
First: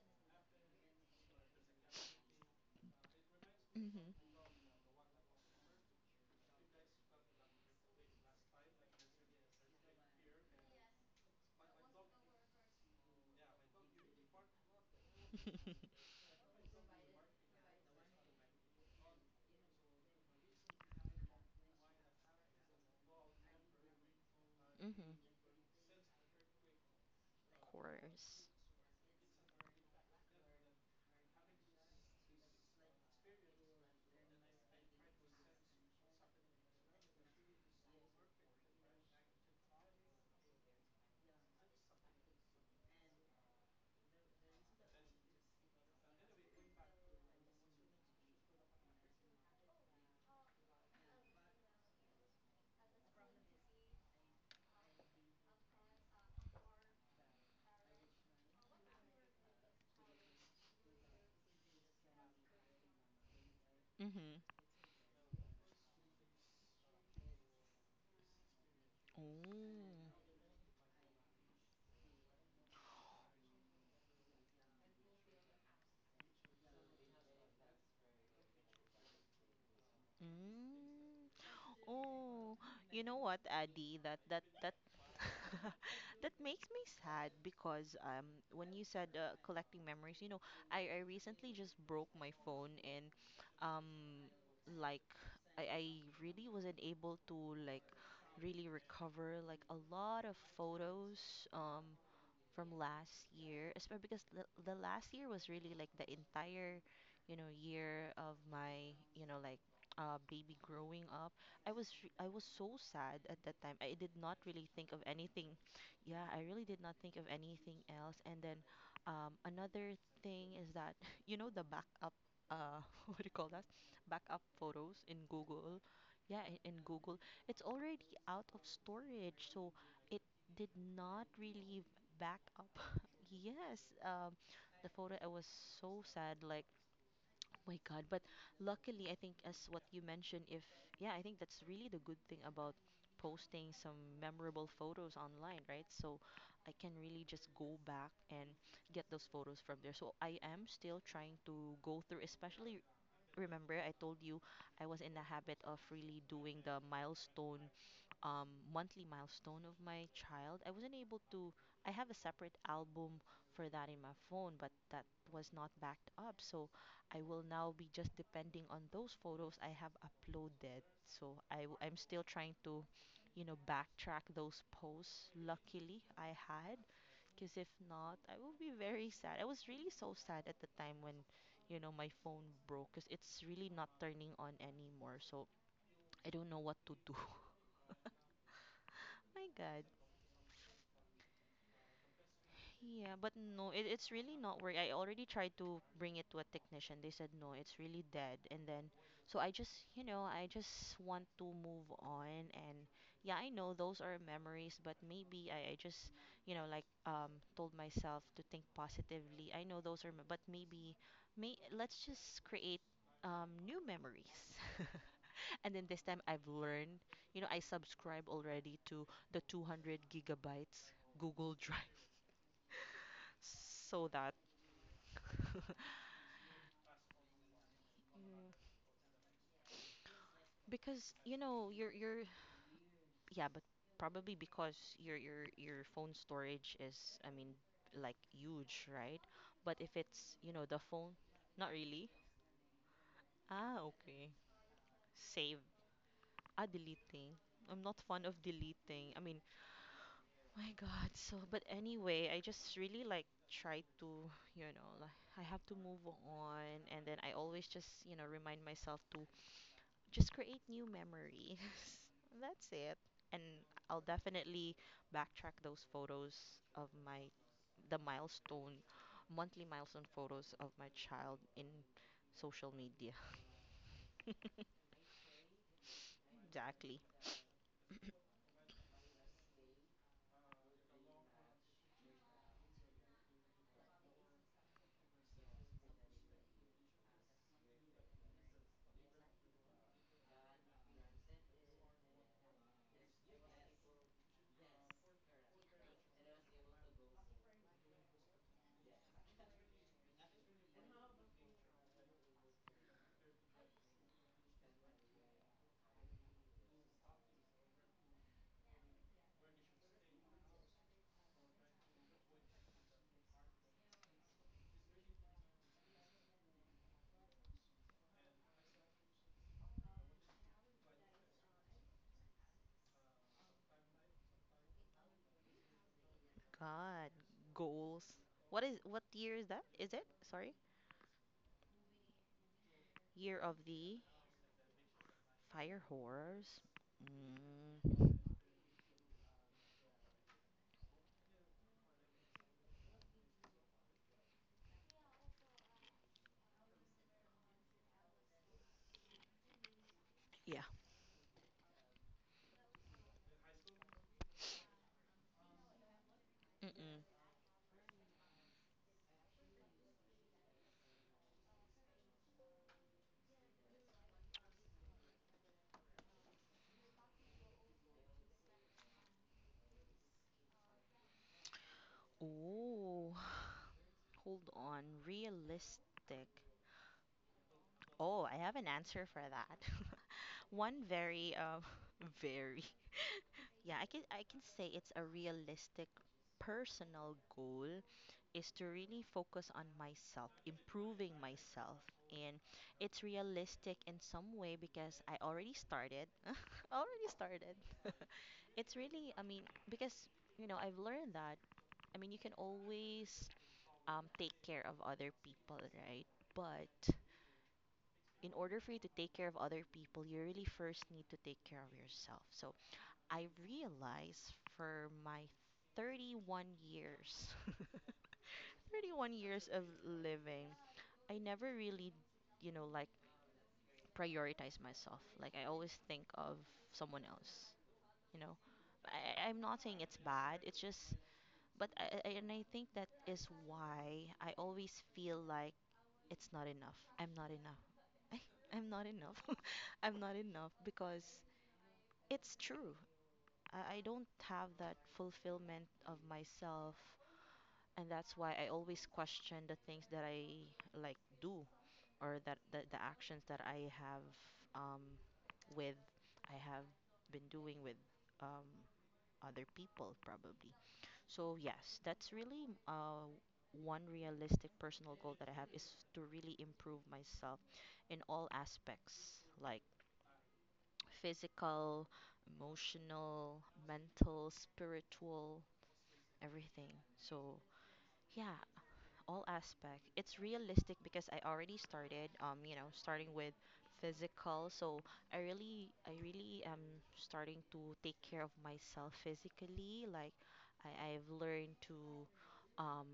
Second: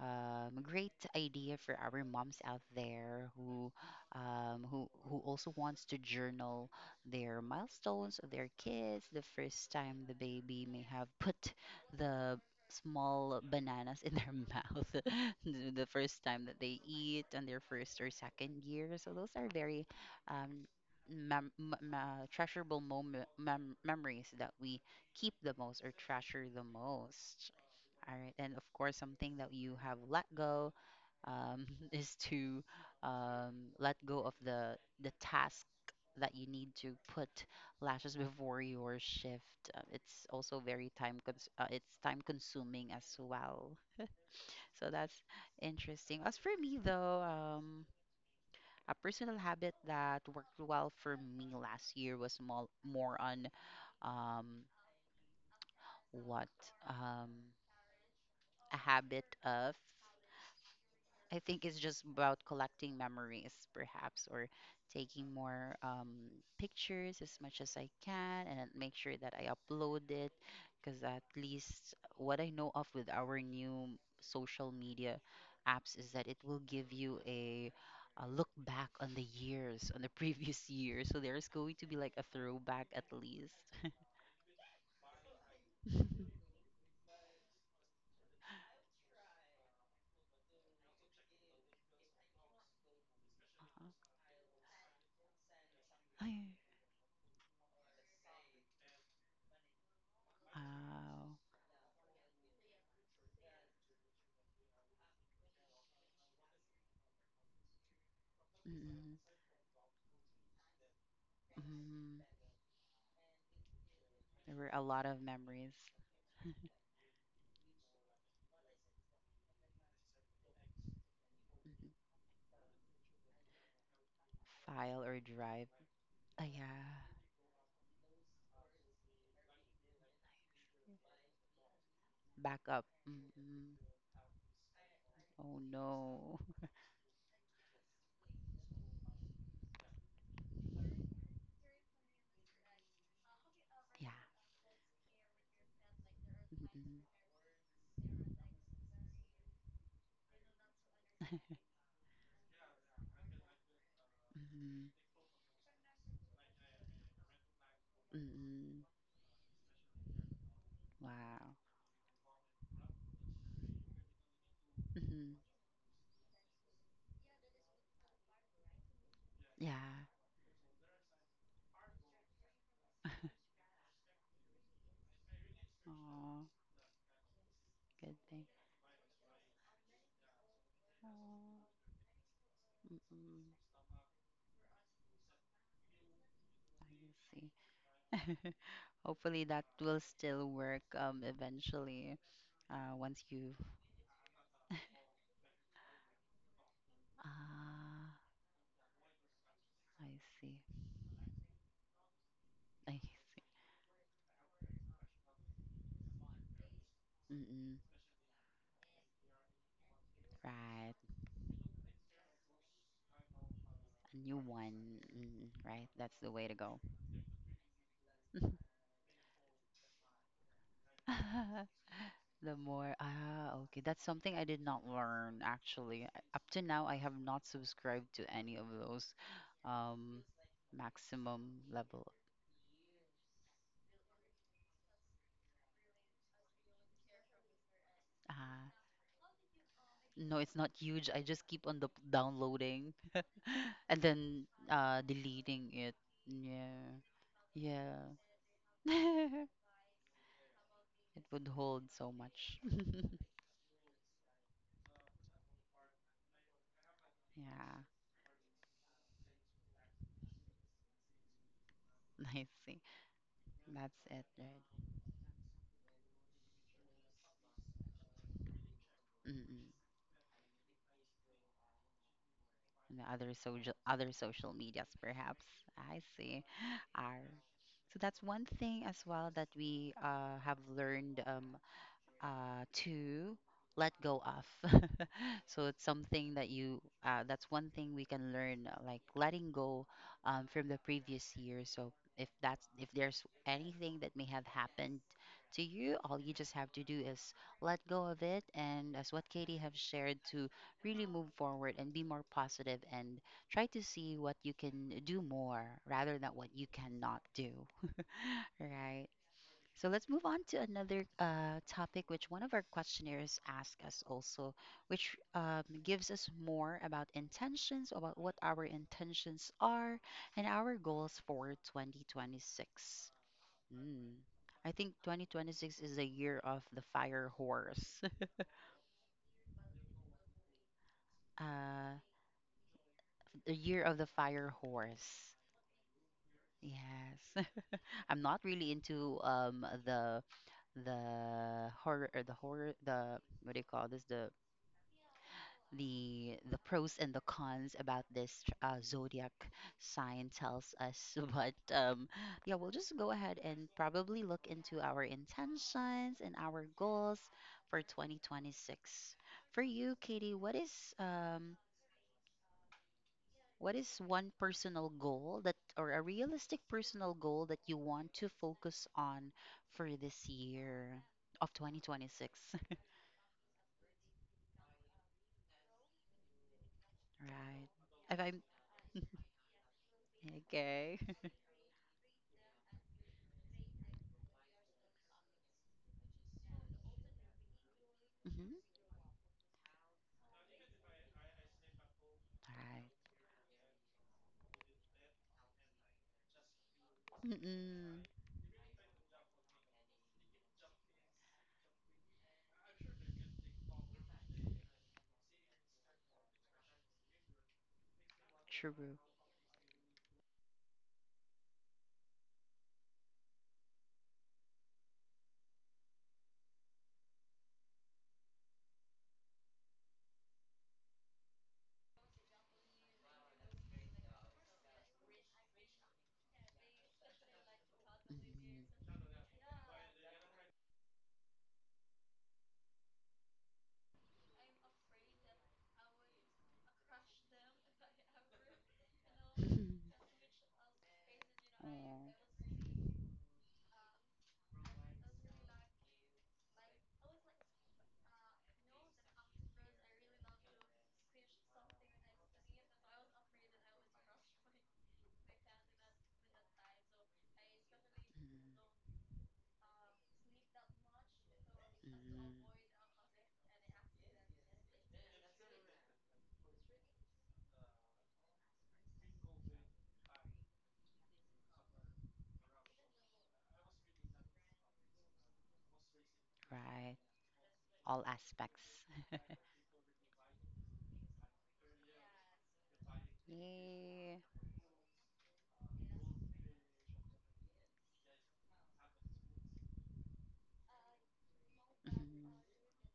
Speaker 1: great idea for our moms out there
Speaker 2: Mhm.
Speaker 1: who also wants to journal their milestones of their kids, the first time the baby may have put the small bananas in their mouth, the
Speaker 2: Mhm.
Speaker 1: first time that they eat, and their first or second year. So those are very um, treasurable memories that we
Speaker 2: Of
Speaker 1: keep the most or treasure the most. All right,
Speaker 2: course.
Speaker 1: and of course, something that you have let go um, is to let go of the task that you need to put lashes before your shift. Uh, it's time consuming as well. So that's interesting. As for me though, a personal habit that worked well for me last year was more, more on um, what um, a habit of. I think it's just about collecting memories, perhaps,
Speaker 2: Mhm.
Speaker 1: or taking more pictures as much as I can, and then make sure that I upload
Speaker 2: Oh.
Speaker 1: it. Because at least what I know of with our new social media apps is that it will give you a look back on the years, on the previous year. So
Speaker 2: Mm.
Speaker 1: there's going to be like a
Speaker 2: Oh.
Speaker 1: throwback
Speaker 2: You
Speaker 1: at
Speaker 2: know what,
Speaker 1: least.
Speaker 2: Addy? That That makes me sad because when you said collecting memories, I recently just broke my phone and
Speaker 1: Uh-huh.
Speaker 2: um like I
Speaker 1: Ay,
Speaker 2: really wasn't able to like really recover like a lot of
Speaker 1: wow.
Speaker 2: photos from last year, especially because the last year was really like the entire year of my,
Speaker 1: Mm-mm.
Speaker 2: you know, like baby growing up.
Speaker 1: Mm.
Speaker 2: I was so sad at that time. I did not
Speaker 1: There were
Speaker 2: really
Speaker 1: a
Speaker 2: think of
Speaker 1: lot of
Speaker 2: anything.
Speaker 1: memories.
Speaker 2: Yeah, I really did not think of anything else. And then another thing is that the
Speaker 1: Mhm.
Speaker 2: backup. Uh, what do you call that? Backup
Speaker 1: File
Speaker 2: photos
Speaker 1: or
Speaker 2: in
Speaker 1: drive.
Speaker 2: Google. Yeah,
Speaker 1: Ah,
Speaker 2: in
Speaker 1: yeah.
Speaker 2: Google, it's already out of storage, so it did not really back up.
Speaker 1: Backup. Mm-mm.
Speaker 2: Yes, the photo, I was
Speaker 1: Oh
Speaker 2: so
Speaker 1: no.
Speaker 2: sad, like, my God. But luckily, I think, as what you mentioned, if, yeah, I think that's really the good thing about posting some
Speaker 1: Yeah.
Speaker 2: memorable photos online, right? So I can
Speaker 1: Mm-mm.
Speaker 2: really just go back and get those photos from there. So I am still trying to go through, especially remember I told you
Speaker 1: Mhm.
Speaker 2: I was in the habit of really doing the milestone um,
Speaker 1: Mm-mm.
Speaker 2: monthly milestone of my child. I wasn't able to.
Speaker 1: Wow.
Speaker 2: I have a separate album for that in my phone, but that
Speaker 1: Mm-hmm.
Speaker 2: was not backed up. So I will now be just depending on those photos I have
Speaker 1: Yeah.
Speaker 2: uploaded. So I'm still trying to, backtrack those posts. Luckily, I
Speaker 1: Oh,
Speaker 2: had, because if
Speaker 1: good
Speaker 2: not, I
Speaker 1: thing.
Speaker 2: will be very sad. I was really so sad at the time when,
Speaker 1: Oh,
Speaker 2: my phone broke, because it's
Speaker 1: mm-mm.
Speaker 2: really not turning on anymore. So I don't know what
Speaker 1: I
Speaker 2: to do.
Speaker 1: see. Hopefully
Speaker 2: My
Speaker 1: that
Speaker 2: God.
Speaker 1: will still work um, eventually uh,
Speaker 2: Yeah,
Speaker 1: once
Speaker 2: but
Speaker 1: you've
Speaker 2: no, it's really not work. I already tried to bring it to a technician. They said no, it's really
Speaker 1: Ah,
Speaker 2: dead. And then, so I just,
Speaker 1: I
Speaker 2: you know, I
Speaker 1: see.
Speaker 2: just want to move on. And
Speaker 1: I see.
Speaker 2: yeah, I know those are memories, but maybe I just, like told
Speaker 1: Mm-mm.
Speaker 2: myself to think positively. I know those are, but
Speaker 1: Right.
Speaker 2: maybe, may let's just create new
Speaker 1: A new
Speaker 2: memories.
Speaker 1: one. Mm,
Speaker 2: And then
Speaker 1: right.
Speaker 2: this
Speaker 1: That's
Speaker 2: time
Speaker 1: the way
Speaker 2: I've
Speaker 1: to go.
Speaker 2: learned, I subscribe already to the 200 gigabytes Google Drive
Speaker 1: The more, ah, okay. That's
Speaker 2: so
Speaker 1: something
Speaker 2: that.
Speaker 1: I did not learn actually. Up to now, I have not subscribed to
Speaker 2: Mm.
Speaker 1: any of those um,
Speaker 2: because you
Speaker 1: maximum
Speaker 2: know
Speaker 1: level.
Speaker 2: your yeah, but probably because your phone storage is, I mean, like,
Speaker 1: Ah,
Speaker 2: huge, right? But if
Speaker 1: no,
Speaker 2: it's,
Speaker 1: it's not
Speaker 2: the
Speaker 1: huge.
Speaker 2: phone,
Speaker 1: I just keep
Speaker 2: not
Speaker 1: on the
Speaker 2: really.
Speaker 1: downloading
Speaker 2: Ah,
Speaker 1: and
Speaker 2: okay.
Speaker 1: then uh,
Speaker 2: Save.
Speaker 1: deleting it.
Speaker 2: Ah,
Speaker 1: Yeah.
Speaker 2: deleting. I'm not fond
Speaker 1: Yeah.
Speaker 2: of deleting, I mean, my God.
Speaker 1: It
Speaker 2: So,
Speaker 1: would
Speaker 2: but
Speaker 1: hold so
Speaker 2: anyway, I
Speaker 1: much.
Speaker 2: just really like try to, like, I have to move on. And then I always
Speaker 1: Yeah.
Speaker 2: just, remind myself to just create new memories.
Speaker 1: I
Speaker 2: That's
Speaker 1: see.
Speaker 2: it. And
Speaker 1: That's
Speaker 2: I'll
Speaker 1: it, right?
Speaker 2: definitely backtrack those photos of my the milestone monthly
Speaker 1: Mm-mm.
Speaker 2: milestone photos of my child in social
Speaker 1: And the
Speaker 2: media.
Speaker 1: other social medias perhaps. I see.
Speaker 2: Exactly.
Speaker 1: Are, so that's one thing as well that we have learned to let go of. So it's something that that's one thing we can learn, like letting go from the previous year. So if that's, if there's anything that may have happened to you, all you just have to do is let go of it. And as what Katie have shared, to really move forward and be more positive and try to see what you can do more rather than what you cannot do. Right. So let's move on to another topic, which one of our questionnaires asked us also, which gives us more about intentions, about what our intentions are, and our goals for 2026. Mm. I think 2026 is a year of the
Speaker 2: God,
Speaker 1: fire horse.
Speaker 2: goals. What year is that? Is it? Sorry.
Speaker 1: Uh,
Speaker 2: Year
Speaker 1: the
Speaker 2: of
Speaker 1: year of
Speaker 2: the
Speaker 1: the fire horse.
Speaker 2: fire horrors.
Speaker 1: Yes. I'm
Speaker 2: Mm.
Speaker 1: not really into um, the horror or the horror the what do you call this, the the pros and the cons about this zodiac sign
Speaker 2: Yeah.
Speaker 1: tells us. But um, yeah, we'll just go ahead and probably look into our intentions and our
Speaker 2: Mm-mm.
Speaker 1: goals for 2026. For you, Katie, what is um, what is one personal goal that, or a realistic personal goal, that you want to focus on for this year of 2026?
Speaker 2: Ooh. Hold on. Realistic.
Speaker 1: Right. if
Speaker 2: Oh, I
Speaker 1: I'm
Speaker 2: have an answer for that. One
Speaker 1: Okay.
Speaker 2: very very, yeah, I can say it's a realistic personal goal is
Speaker 1: Mhm.
Speaker 2: to really focus on myself, improving myself. And
Speaker 1: All
Speaker 2: it's
Speaker 1: right.
Speaker 2: realistic in some way because I already started. Already started.
Speaker 1: Mm-mm.
Speaker 2: It's really, I mean, because, I've learned that, I mean, you can always take care of other people, right? But in order for you to
Speaker 1: True.
Speaker 2: take care of other people, you really first need to take care of yourself. So I realized for my 31 years, 31 years of living, I never really, like prioritize myself. Like I always think of someone else,
Speaker 1: Mm.
Speaker 2: you know. I'm not saying it's bad, it's just, but and I think that is why I always feel like it's not enough. I'm not enough. I, I'm not enough. I'm not enough because
Speaker 1: Oh.
Speaker 2: it's true. I don't have that fulfillment of myself, and that's why I always question the things that I like do or that the actions that I have um, with I have been doing with um, other people probably. So yes, that's
Speaker 1: Mm.
Speaker 2: really one realistic personal goal that I have is to really improve myself in all aspects, like physical, emotional, mental, spiritual, everything.
Speaker 1: Right.
Speaker 2: So
Speaker 1: All
Speaker 2: yeah,
Speaker 1: aspects.
Speaker 2: all aspect. It's realistic because I already started, starting with
Speaker 1: Yeah.
Speaker 2: physical. So I really am starting to take care of myself physically. Like I've learned to,
Speaker 1: Mhm.
Speaker 2: um,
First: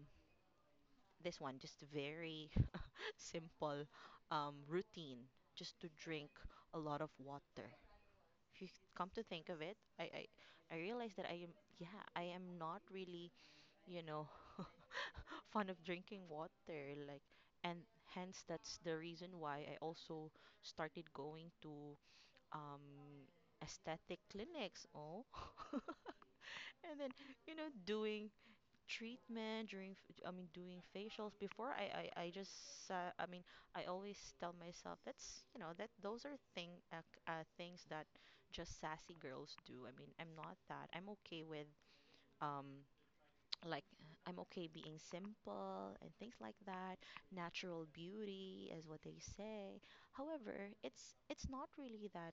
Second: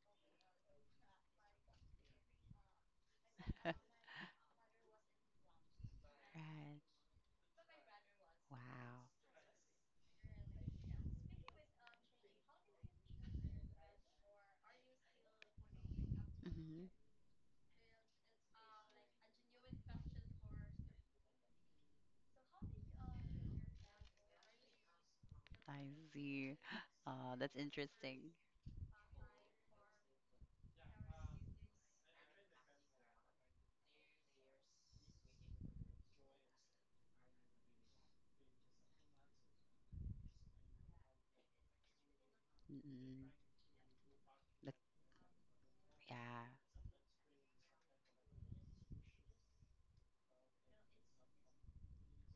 Speaker 2: this one just very simple routine, just to drink
Speaker 1: Right.
Speaker 2: a lot of water. If you
Speaker 1: Wow.
Speaker 2: come to think of it, I realize that I am, yeah, I am not really, you know fond of drinking water,
Speaker 1: Mhm.
Speaker 2: like, and hence that's the reason why I also started going to um aesthetic clinics. Oh.
Speaker 1: I see.
Speaker 2: And then,
Speaker 1: That's
Speaker 2: doing
Speaker 1: interesting.
Speaker 2: treatment during I mean doing facials before I just, I mean, I always tell myself that's, that those are things that just sassy girls do. I mean, I'm not that, I'm okay with, um
Speaker 1: Mm-mm.
Speaker 2: like, I'm okay
Speaker 1: That,
Speaker 2: being simple and things
Speaker 1: yeah.
Speaker 2: like that. Natural beauty is what they say. However, it's not really that,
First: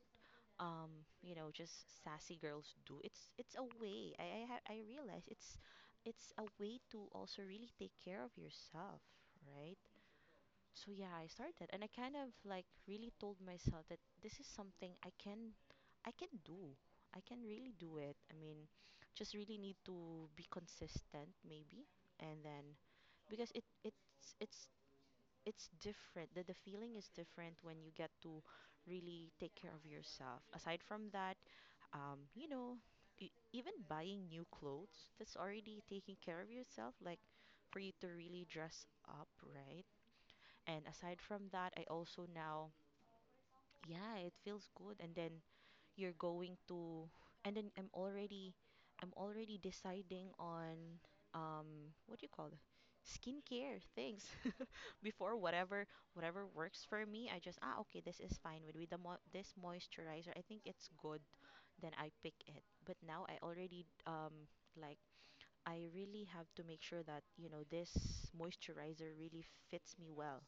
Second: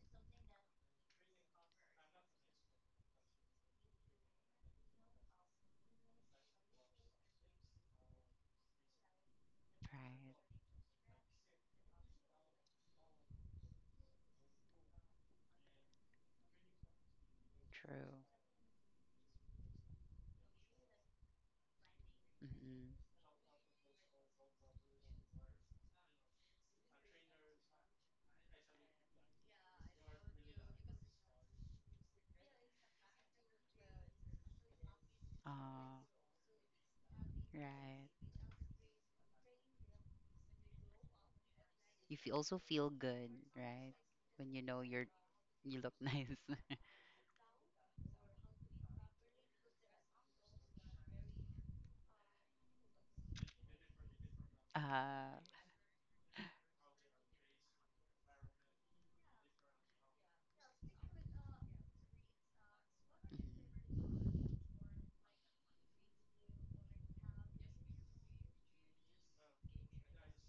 Speaker 2: um just sassy girls do. It's a way, I realize it's a way to also really take care of yourself, right?
Speaker 1: Right.
Speaker 2: So yeah, I started, and I kind of like really told myself that this is something I can do. I can really do it,
Speaker 1: True.
Speaker 2: I mean, just really need to be consistent, maybe, and then,
Speaker 1: Mm-hmm.
Speaker 2: because it it's it's different. The feeling is different when you get to really take care of yourself. Aside from that, um, you know, even buying new clothes, that's already
Speaker 1: Ah,
Speaker 2: taking care of yourself, like for you to
Speaker 1: right.
Speaker 2: really dress up, right? And aside from that, I
Speaker 1: You
Speaker 2: also
Speaker 1: feel, also
Speaker 2: now,
Speaker 1: feel good, right?
Speaker 2: yeah, it
Speaker 1: When you
Speaker 2: feels
Speaker 1: know
Speaker 2: good.
Speaker 1: you're
Speaker 2: And then
Speaker 1: you look
Speaker 2: you're
Speaker 1: nice.
Speaker 2: going to, and then I'm already deciding on, what do you call it? Skincare things.
Speaker 1: Uh,
Speaker 2: Before, whatever works for me, I just, ah, okay, this is fine with, this moisturizer, I think it's good, then I pick it. But now I already, like, I really have to make sure that, this moisturizer really fits me well.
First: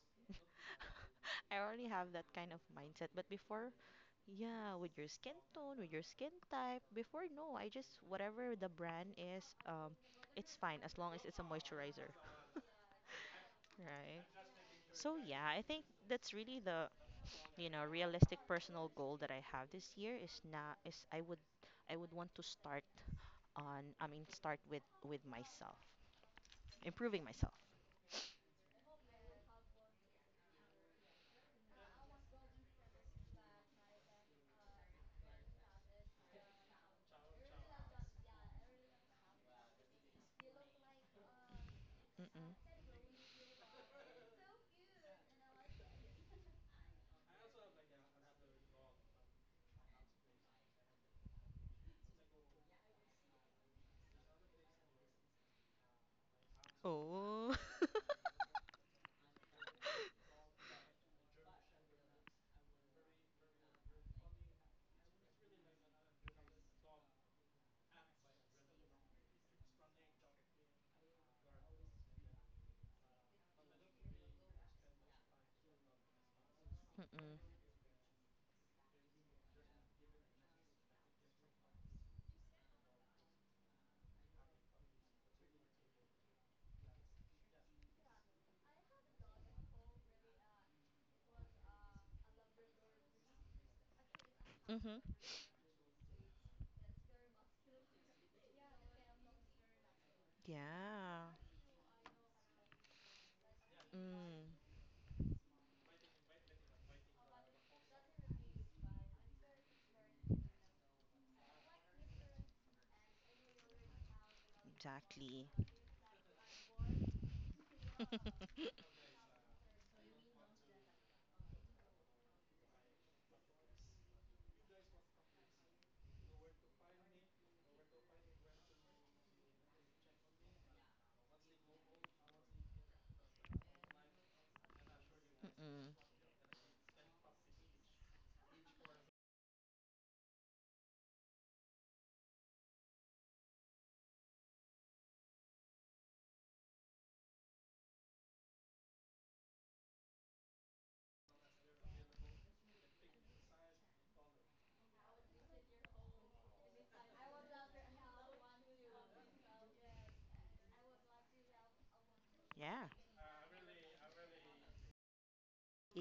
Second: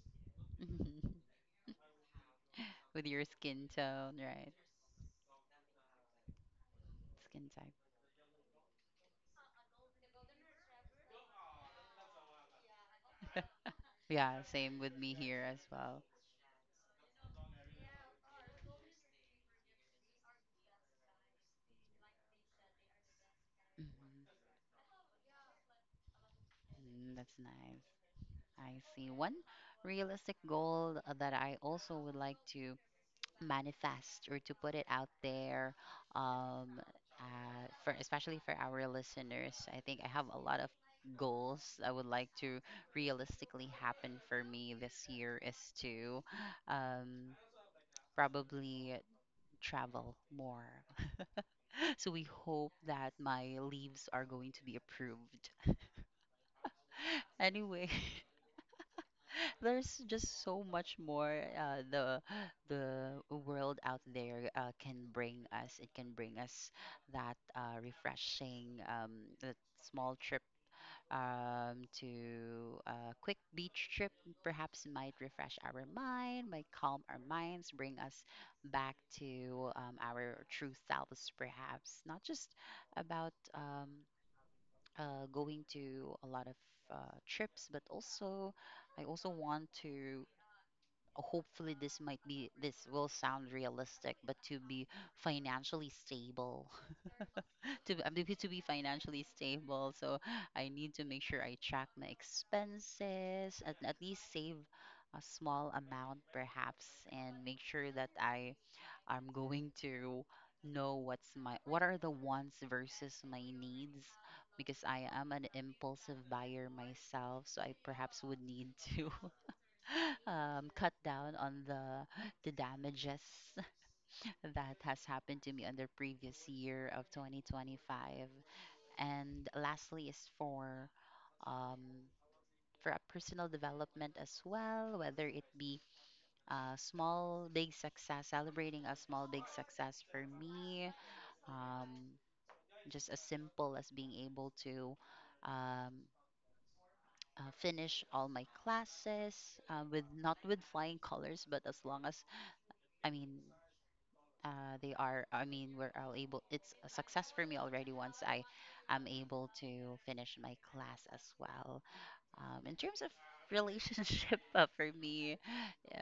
Speaker 1: mhm. Mhm.
Speaker 2: I already have that kind of
Speaker 1: With
Speaker 2: mindset,
Speaker 1: your
Speaker 2: but
Speaker 1: skin
Speaker 2: before,
Speaker 1: tone, right?
Speaker 2: yeah, with your skin tone, with your skin type. Before,
Speaker 1: Skin
Speaker 2: no, I just, whatever the brand is, it's fine as long as it's a moisturizer,
Speaker 1: type.
Speaker 2: right?
Speaker 1: Yeah, same with me
Speaker 2: So
Speaker 1: here
Speaker 2: yeah,
Speaker 1: as
Speaker 2: I think
Speaker 1: well.
Speaker 2: that's really the, realistic personal goal that I have this year is not, is, I would want to start on, I mean,
Speaker 1: Mhm.
Speaker 2: start with myself,
Speaker 1: Mm,
Speaker 2: improving
Speaker 1: that's
Speaker 2: myself.
Speaker 1: nice. I see. One realistic goal that I also would like to manifest, or to put it out there, um, for especially for our listeners. I think I have a lot of goals I would like to
Speaker 2: Mm-mm.
Speaker 1: realistically happen for me this year, is to um, probably travel more. So we hope that my leaves are going to be approved.
Speaker 2: Oh.
Speaker 1: Anyway, there's just so much more the world out there can bring us. It can bring us that refreshing that small trip to a quick beach trip. Perhaps might refresh our mind, might calm our
Speaker 2: Mm-mm.
Speaker 1: minds, bring us back to our true selves. Perhaps not just about going to a lot of trips, but also I also want to, hopefully this might be, this will sound realistic, but to be
Speaker 2: Mm-hmm.
Speaker 1: financially stable. To be, I mean, to be financially stable, so I need to make
Speaker 2: Yeah.
Speaker 1: sure I track my expenses, at least
Speaker 2: Mm.
Speaker 1: save a small amount perhaps, and make sure that I, I'm going to know what's my, what are the wants versus my needs, because I am an
Speaker 2: Exactly.
Speaker 1: impulsive buyer myself, so I perhaps would need to cut down on the damages that has happened to me on the previous year of 2025. And lastly is um, for a personal development as well, whether it be
Speaker 2: Mm-mm.
Speaker 1: a small big success, celebrating a small big success for me, um, just as simple as being able to um, finish all my classes with not with flying colors, but as long as I mean they are, I mean we're all able, it's a success for me already once I am able to finish my class as well in
Speaker 2: Yeah.
Speaker 1: terms of relationship. Uh, for me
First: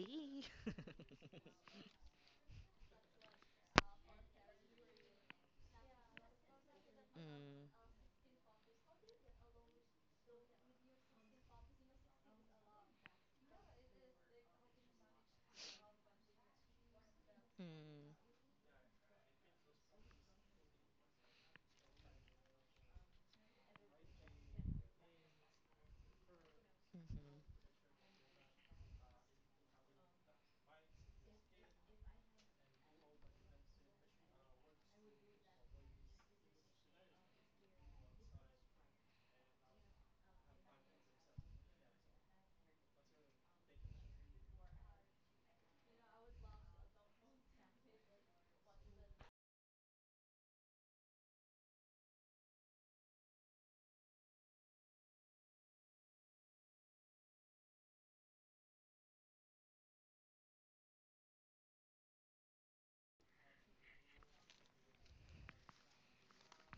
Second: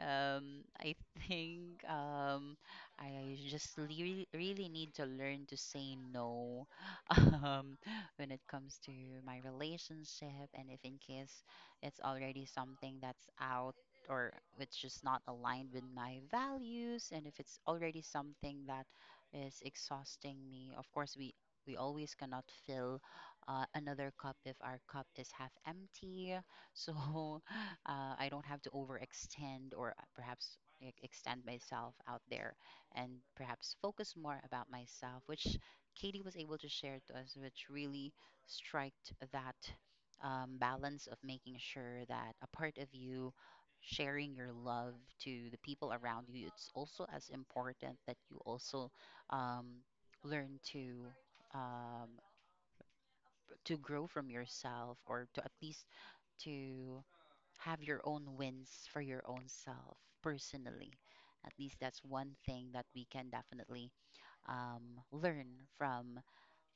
Speaker 1: I think I just really, really need to learn to say no.
Speaker 2: Mm.
Speaker 1: Um, when it comes to my relationship, and if in case it's already something that's out, or which is not aligned with my values, and if it's already
Speaker 2: Mm.
Speaker 1: something that is exhausting me, of course we always cannot fill another cup if our cup is half empty. So
Speaker 2: Mhm.
Speaker 1: I don't have to overextend, or perhaps extend myself out there, and perhaps focus more about myself, which Katie was able to share to us, which really striked that balance of making sure that a part of you sharing your love to the people around you, it's also as important that you also um, learn um, to grow from yourself, or to at least to have your own wins for your own self personally. At least that's one thing that we can definitely learn from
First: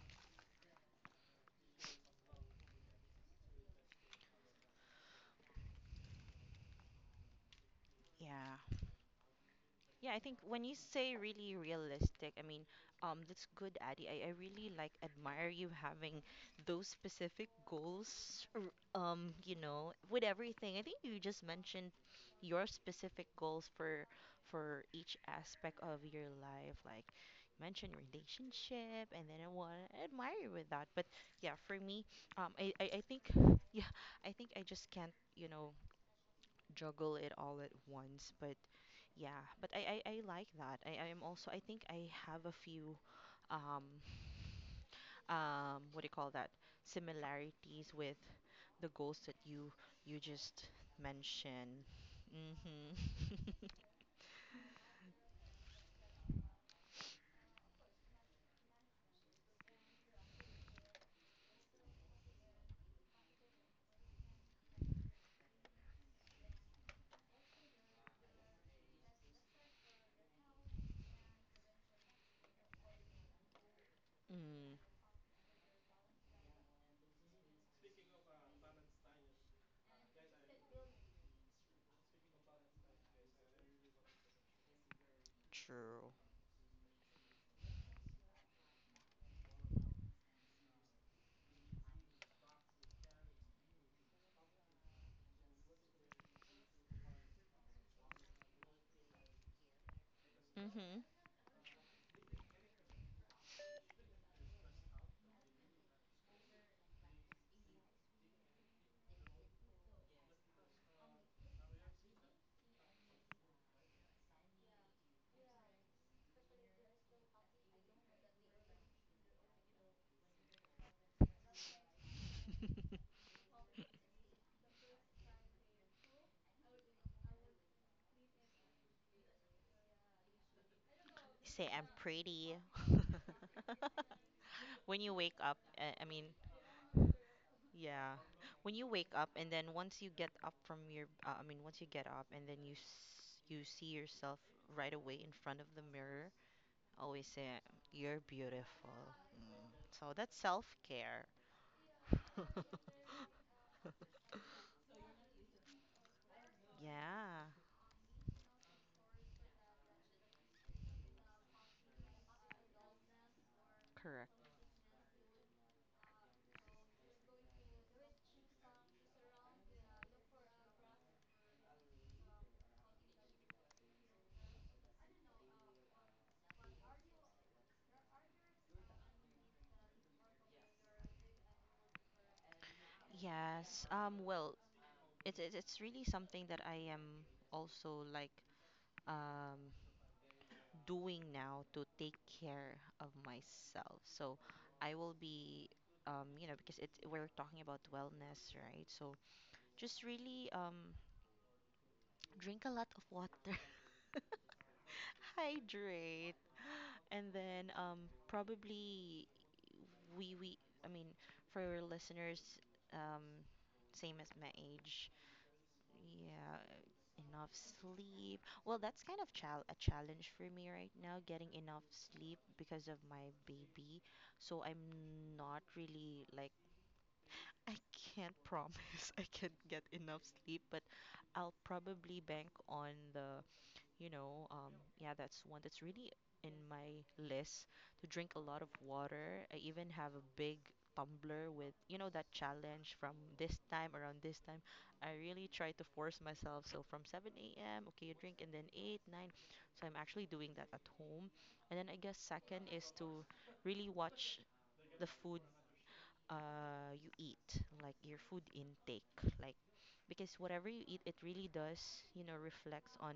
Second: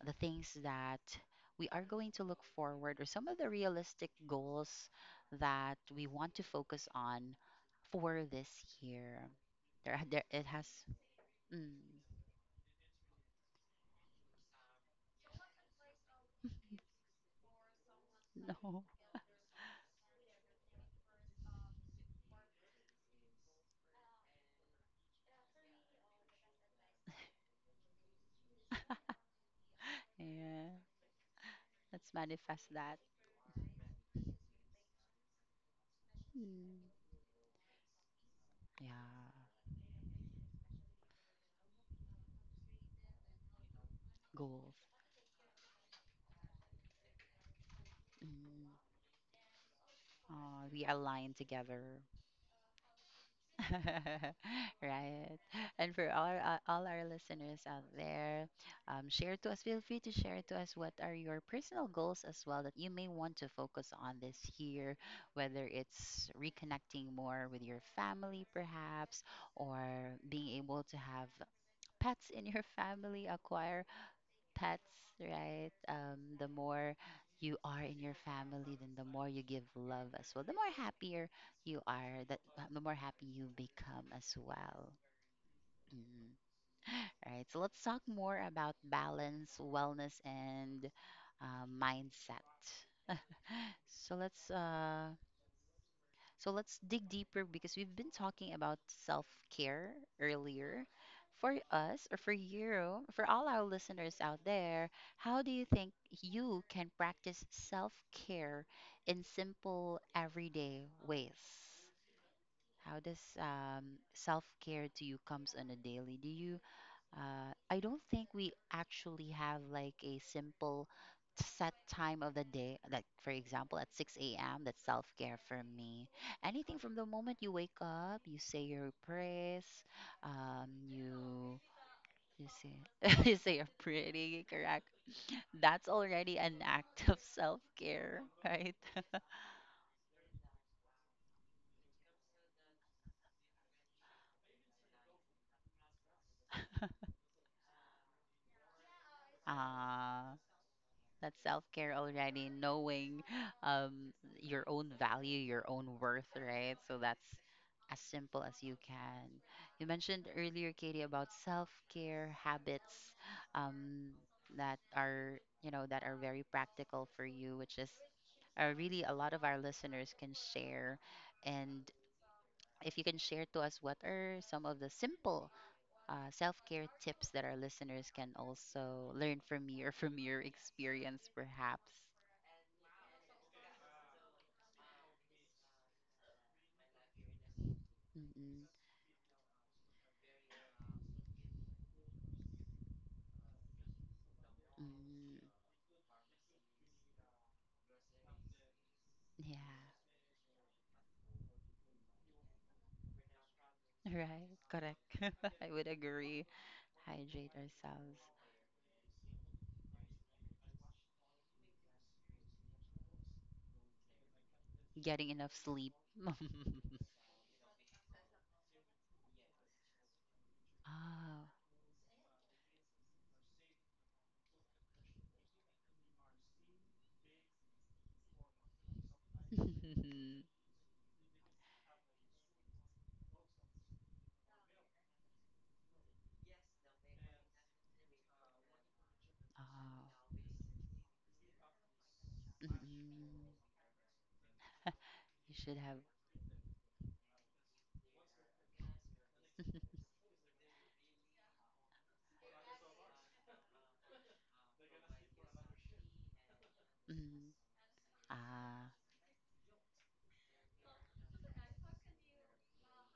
Speaker 1: the things that we are going to look forward, or some of the realistic goals that we want to focus on for this
Speaker 2: Yeah.
Speaker 1: year. There, are-
Speaker 2: Yeah, I
Speaker 1: there
Speaker 2: think
Speaker 1: it
Speaker 2: when
Speaker 1: has.
Speaker 2: you say really
Speaker 1: Mm,
Speaker 2: realistic, I mean, that's good, Addy. I really like admire you having those specific goals,
Speaker 1: no,
Speaker 2: with everything. I think you just mentioned your specific goals for each aspect of your life, like you mentioned relationship, and then I want to admire you with
Speaker 1: yeah,
Speaker 2: that. But yeah, for me,
Speaker 1: let's manifest
Speaker 2: I, I,
Speaker 1: that.
Speaker 2: I think, yeah, I think I just can't,
Speaker 1: Mm.
Speaker 2: juggle it all at once. But
Speaker 1: Yeah,
Speaker 2: yeah, but I like that. I am also, I think I have a few, um,
Speaker 1: goals.
Speaker 2: what do you call that? Similarities with
Speaker 1: Mm.
Speaker 2: the goals that you just
Speaker 1: We align
Speaker 2: mentioned.
Speaker 1: together.
Speaker 2: Mm-hmm.
Speaker 1: Right. And for all our listeners out there, share to us. Feel free to share to us what are your personal goals as well that you may want to focus on this year, whether it's reconnecting more with your family, perhaps, or being able to have pets in your family, acquire
Speaker 2: Mm,
Speaker 1: pets, right? The more you are in your family, then the more you give love as well. The more happier you are, that the more happy you become as well.
Speaker 2: true.
Speaker 1: Mm. All right. So let's talk more about balance, wellness, and mindset. So let's uh, So let's dig deeper because we've been talking about self care earlier.
Speaker 2: Mm-hmm.
Speaker 1: For us, or for you, for all our listeners out there, how do you think you can practice self care in simple, everyday ways? How does self care to you comes on a daily? Do you I don't think we actually have like a simple set time of the day. Like, for example, at 6 a.m., that's self care for me. Anything from the moment you wake up, you say your prayers, um, you.
Speaker 2: Say I'm
Speaker 1: You
Speaker 2: pretty.
Speaker 1: say, you say you're pretty, correct?
Speaker 2: When you wake up,
Speaker 1: That's
Speaker 2: I mean.
Speaker 1: already an act of self
Speaker 2: Yeah.
Speaker 1: care, right?
Speaker 2: When you wake up and then once you get up from your I mean once you get up, and then you, s you see yourself right away in front of the mirror, always say you're beautiful. So
Speaker 1: Ah.
Speaker 2: that's self-care.
Speaker 1: That's self-care already, knowing um, your own value, your own worth, right? So that's
Speaker 2: Yeah,
Speaker 1: as simple as you can. You mentioned earlier, Katie, about self-care habits um,
Speaker 2: correct.
Speaker 1: that are, you know, that are very practical for you, which is really a lot of our listeners can share. And if you can share to us what are some of the simple self-care tips that our listeners can also learn from you or from your experience, perhaps.
Speaker 2: Yes. Well, it's really something that I am also like,
Speaker 1: Mm-mm.
Speaker 2: um doing now to take care of myself. So I will
Speaker 1: Mm,
Speaker 2: be, because it's, we're talking about wellness, right? So
Speaker 1: yeah,
Speaker 2: just really drink a lot of water,
Speaker 1: right, correct. I would
Speaker 2: hydrate,
Speaker 1: agree.
Speaker 2: and
Speaker 1: Hydrate
Speaker 2: then
Speaker 1: ourselves.
Speaker 2: probably, we I mean, for your listeners, um, same as my age.
Speaker 1: Getting enough sleep.
Speaker 2: Yeah, enough sleep. Well, that's kind of chal a challenge for me right now, getting enough sleep because of my baby. So I'm not really like I can't promise I can
Speaker 1: Oh,
Speaker 2: get enough sleep, but I'll probably bank on the, yeah, that's one that's really in my list to drink a lot of water. I even
Speaker 1: oh.
Speaker 2: have a big tumbler with, that challenge from
Speaker 1: Mm-mm.
Speaker 2: this time around this time. I really
Speaker 1: You
Speaker 2: try
Speaker 1: should
Speaker 2: to
Speaker 1: have.
Speaker 2: force myself. So from 7 a.m., okay, you drink, and then 8, 9. So I'm actually doing that at home. And then I guess second is to really watch the food you
Speaker 1: Mm.
Speaker 2: eat, like your food
Speaker 1: Ah.
Speaker 2: intake, like because whatever you eat, it really does, reflects on,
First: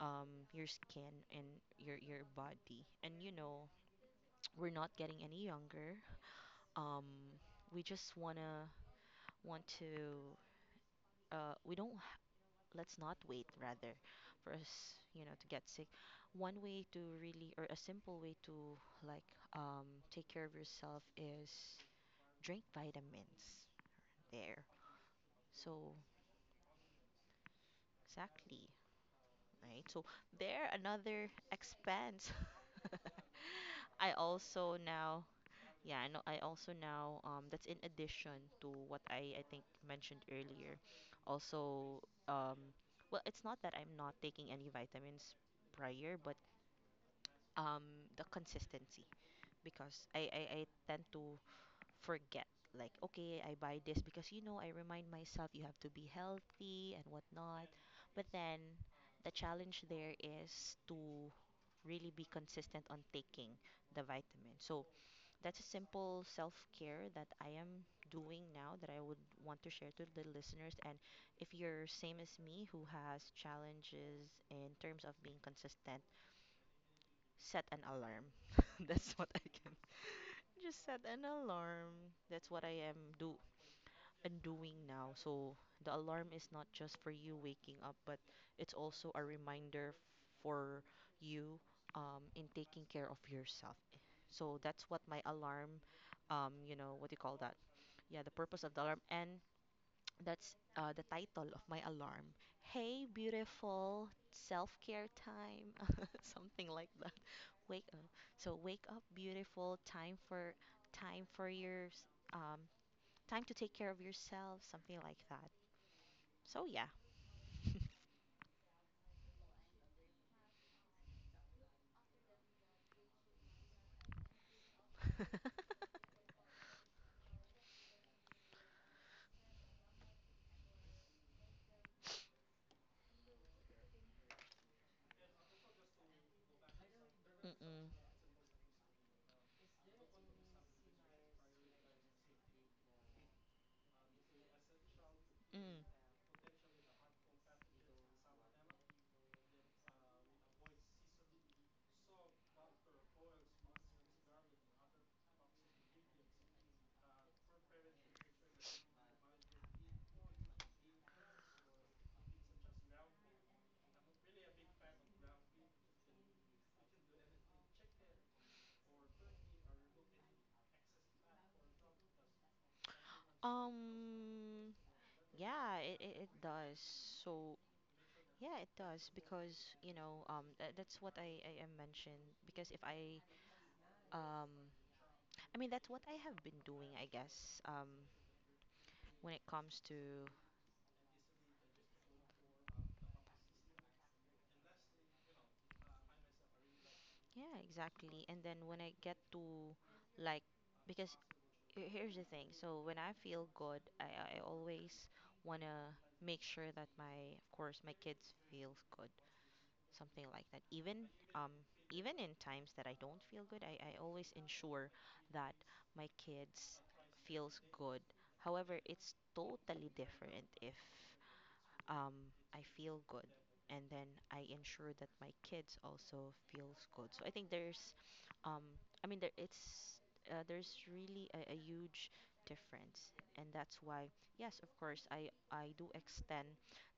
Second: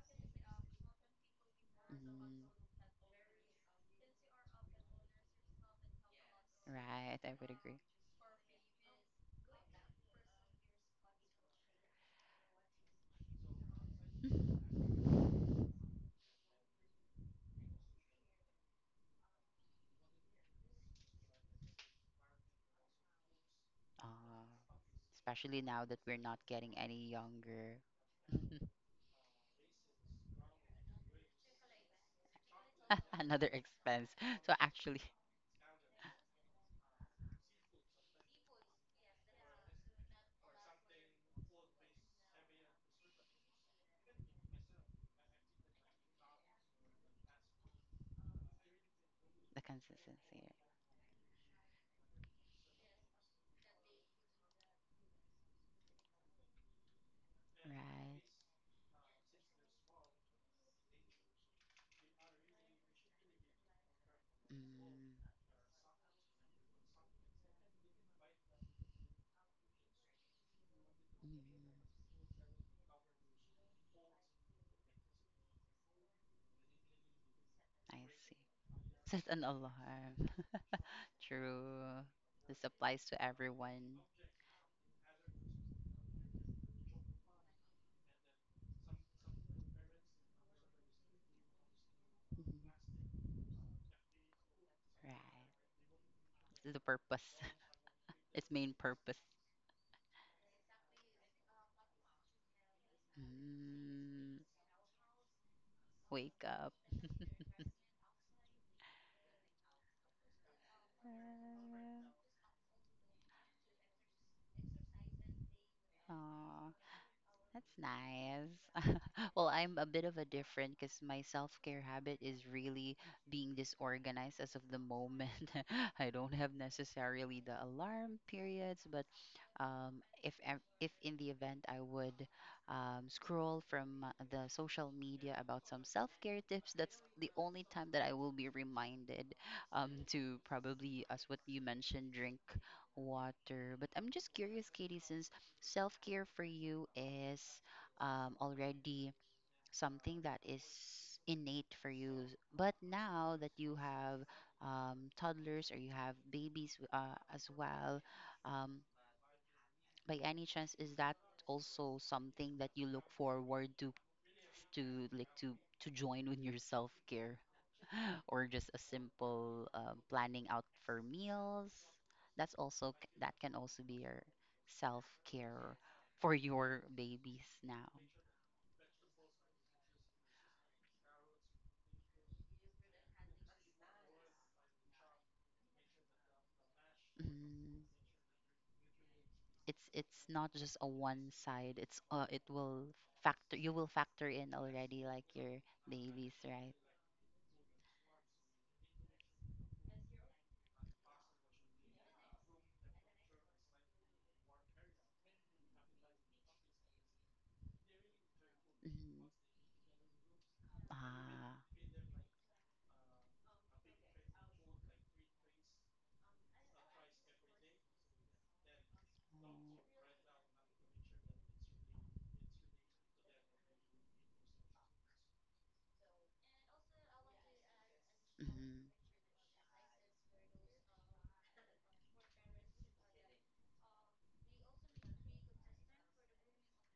Speaker 2: your skin and your
Speaker 1: Mm.
Speaker 2: body. And, we're not getting any younger. Um,
Speaker 1: Right, I would agree.
Speaker 2: we just wanna want to. We don't. H- Let's not wait rather, for us, you know, to get sick. One way to really, or a simple way to like um, take care of yourself is drink vitamins. There.
Speaker 1: Uh, Especially now
Speaker 2: So
Speaker 1: that we're not getting any younger.
Speaker 2: exactly. Right. So there another expense.
Speaker 1: Another expense.
Speaker 2: I
Speaker 1: So
Speaker 2: also
Speaker 1: actually,
Speaker 2: now Yeah, and I also now that's in addition to what I think mentioned earlier. Also, um well, it's not that I'm not taking any vitamins prior, but um the consistency
Speaker 1: the
Speaker 2: because I
Speaker 1: consistency.
Speaker 2: I, I tend to forget like okay I buy this because you know I remind myself you have to be healthy and whatnot,
Speaker 1: Right.
Speaker 2: but then the challenge there is to really be consistent on taking the
Speaker 1: Mm,
Speaker 2: vitamin. So
Speaker 1: mm,
Speaker 2: that's a simple self care that I am doing now that I would want to share to the listeners. And if you're same as me who has challenges in terms of being consistent, set an
Speaker 1: I
Speaker 2: alarm.
Speaker 1: see.
Speaker 2: that's
Speaker 1: Set
Speaker 2: what
Speaker 1: an
Speaker 2: I can.
Speaker 1: alarm.
Speaker 2: Just set an
Speaker 1: True.
Speaker 2: alarm. That's
Speaker 1: This
Speaker 2: what I am
Speaker 1: applies to
Speaker 2: do
Speaker 1: everyone.
Speaker 2: and doing now. So the alarm is not just for you waking up, but it's also a reminder for you in
Speaker 1: Mhm.
Speaker 2: taking care of yourself. So that's what
Speaker 1: Right.
Speaker 2: my alarm,
Speaker 1: The
Speaker 2: you know, what do you
Speaker 1: purpose.
Speaker 2: call that? Yeah, the
Speaker 1: Its
Speaker 2: purpose
Speaker 1: main
Speaker 2: of the alarm.
Speaker 1: purpose.
Speaker 2: And that's the title of my alarm. Hey, beautiful,
Speaker 1: Mm,
Speaker 2: self care time.
Speaker 1: wake
Speaker 2: Something
Speaker 1: up.
Speaker 2: like that. Wake up. So wake up, beautiful. Time for time for your
Speaker 1: Uh,
Speaker 2: s- um, time to take care of yourself, something like that. So yeah.
Speaker 1: that's nice. Well, I'm a bit of a different because my self care habit is really being disorganized as of the moment. I don't have necessarily the alarm periods, but if if in the event I would scroll from the social media about some self care tips, that's the only
Speaker 2: Mm-mm.
Speaker 1: time that I will be reminded to probably, as what you mentioned, drink water. But I'm just curious, Katie, since
Speaker 2: Mm.
Speaker 1: self care for you is already something that is innate for you. But now that you have toddlers or you have babies as well, um, by any chance, is that also something that you look forward to to like to to join with your self care? Or just a simple planning out for meals. That can also be your
Speaker 2: Um,
Speaker 1: self care
Speaker 2: yeah, it
Speaker 1: for
Speaker 2: does.
Speaker 1: your
Speaker 2: So,
Speaker 1: babies now.
Speaker 2: yeah, it does because, you know, that's what I mentioned. Because if I, um, I mean, that's what I have been doing, I guess,
Speaker 1: Mm.
Speaker 2: um, when it comes
Speaker 1: It's
Speaker 2: to,
Speaker 1: not just a one side. It will factor. You will factor in already like your babies, right?
Speaker 2: yeah, exactly. And then when I get to, like, because here's the thing. So when I feel good, I always wanna make sure that my, of course, my kids feels good,
Speaker 1: Mm.
Speaker 2: something like that. Even um,
Speaker 1: Ah.
Speaker 2: even in times that I don't feel good, I always ensure that my kids feels good. However, it's
Speaker 1: Mm.
Speaker 2: totally different if um, I feel good. And then I ensure that my kids also feels good. So I think there's, um,
Speaker 1: Mhm.
Speaker 2: I mean, there's really a huge difference, and that's why, yes, of course, I do extend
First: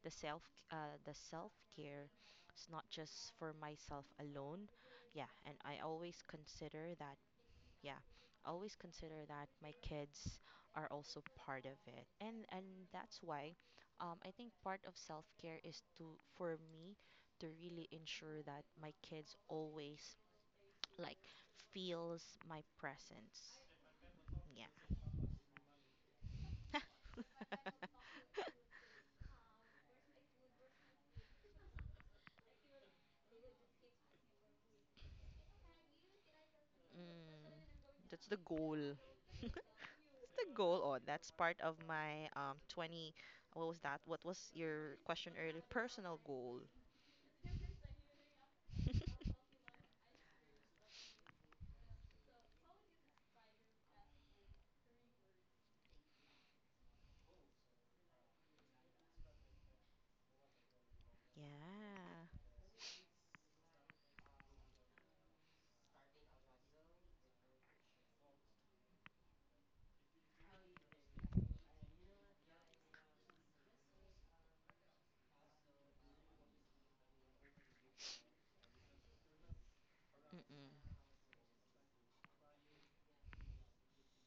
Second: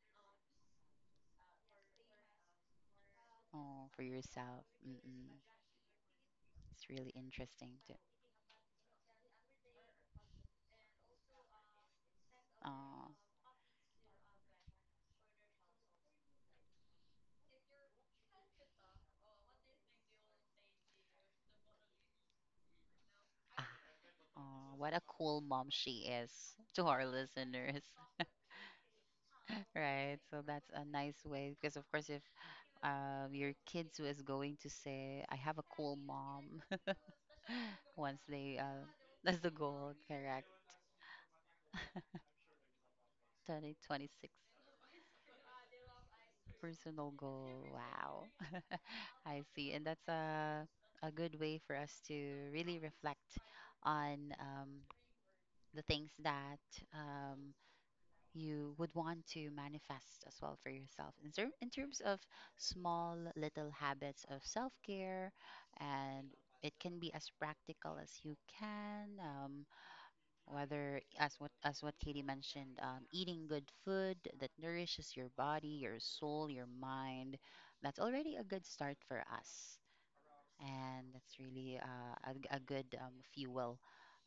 Speaker 2: the self the self care. It's not just for
Speaker 1: Oh, for
Speaker 2: myself
Speaker 1: yourself.
Speaker 2: alone, yeah,
Speaker 1: Mm-mm.
Speaker 2: and I always
Speaker 1: It's
Speaker 2: consider
Speaker 1: really
Speaker 2: that
Speaker 1: interesting too.
Speaker 2: yeah always consider that my kids are also part of it, and
Speaker 1: Oh.
Speaker 2: that's why I think part of self-care is to for me to really ensure that my kids always like feels my presence yeah
Speaker 1: Oh, what a cool mom she is to our listeners. Right. So that's a nice way because of course if your kids who is going to say I have a cool mom
Speaker 2: mm,
Speaker 1: once
Speaker 2: that's the
Speaker 1: they
Speaker 2: goal
Speaker 1: that's the
Speaker 2: that's
Speaker 1: goal, correct?
Speaker 2: the goal. Oh, that's part of my 20 what
Speaker 1: 2026
Speaker 2: was your question earlier personal goal.
Speaker 1: personal goal. Wow.
Speaker 2: Yeah.
Speaker 1: I see. And that's a good way for us to really reflect on the things that um, you would want to manifest as well for yourself in terms of small little habits of self care, and it can be as practical as you can. Whether as what Katie mentioned, eating good food that nourishes your body, your soul, your mind, that's already a good start for us,
Speaker 2: Mm-mm.
Speaker 1: and that's really a, g- a good fuel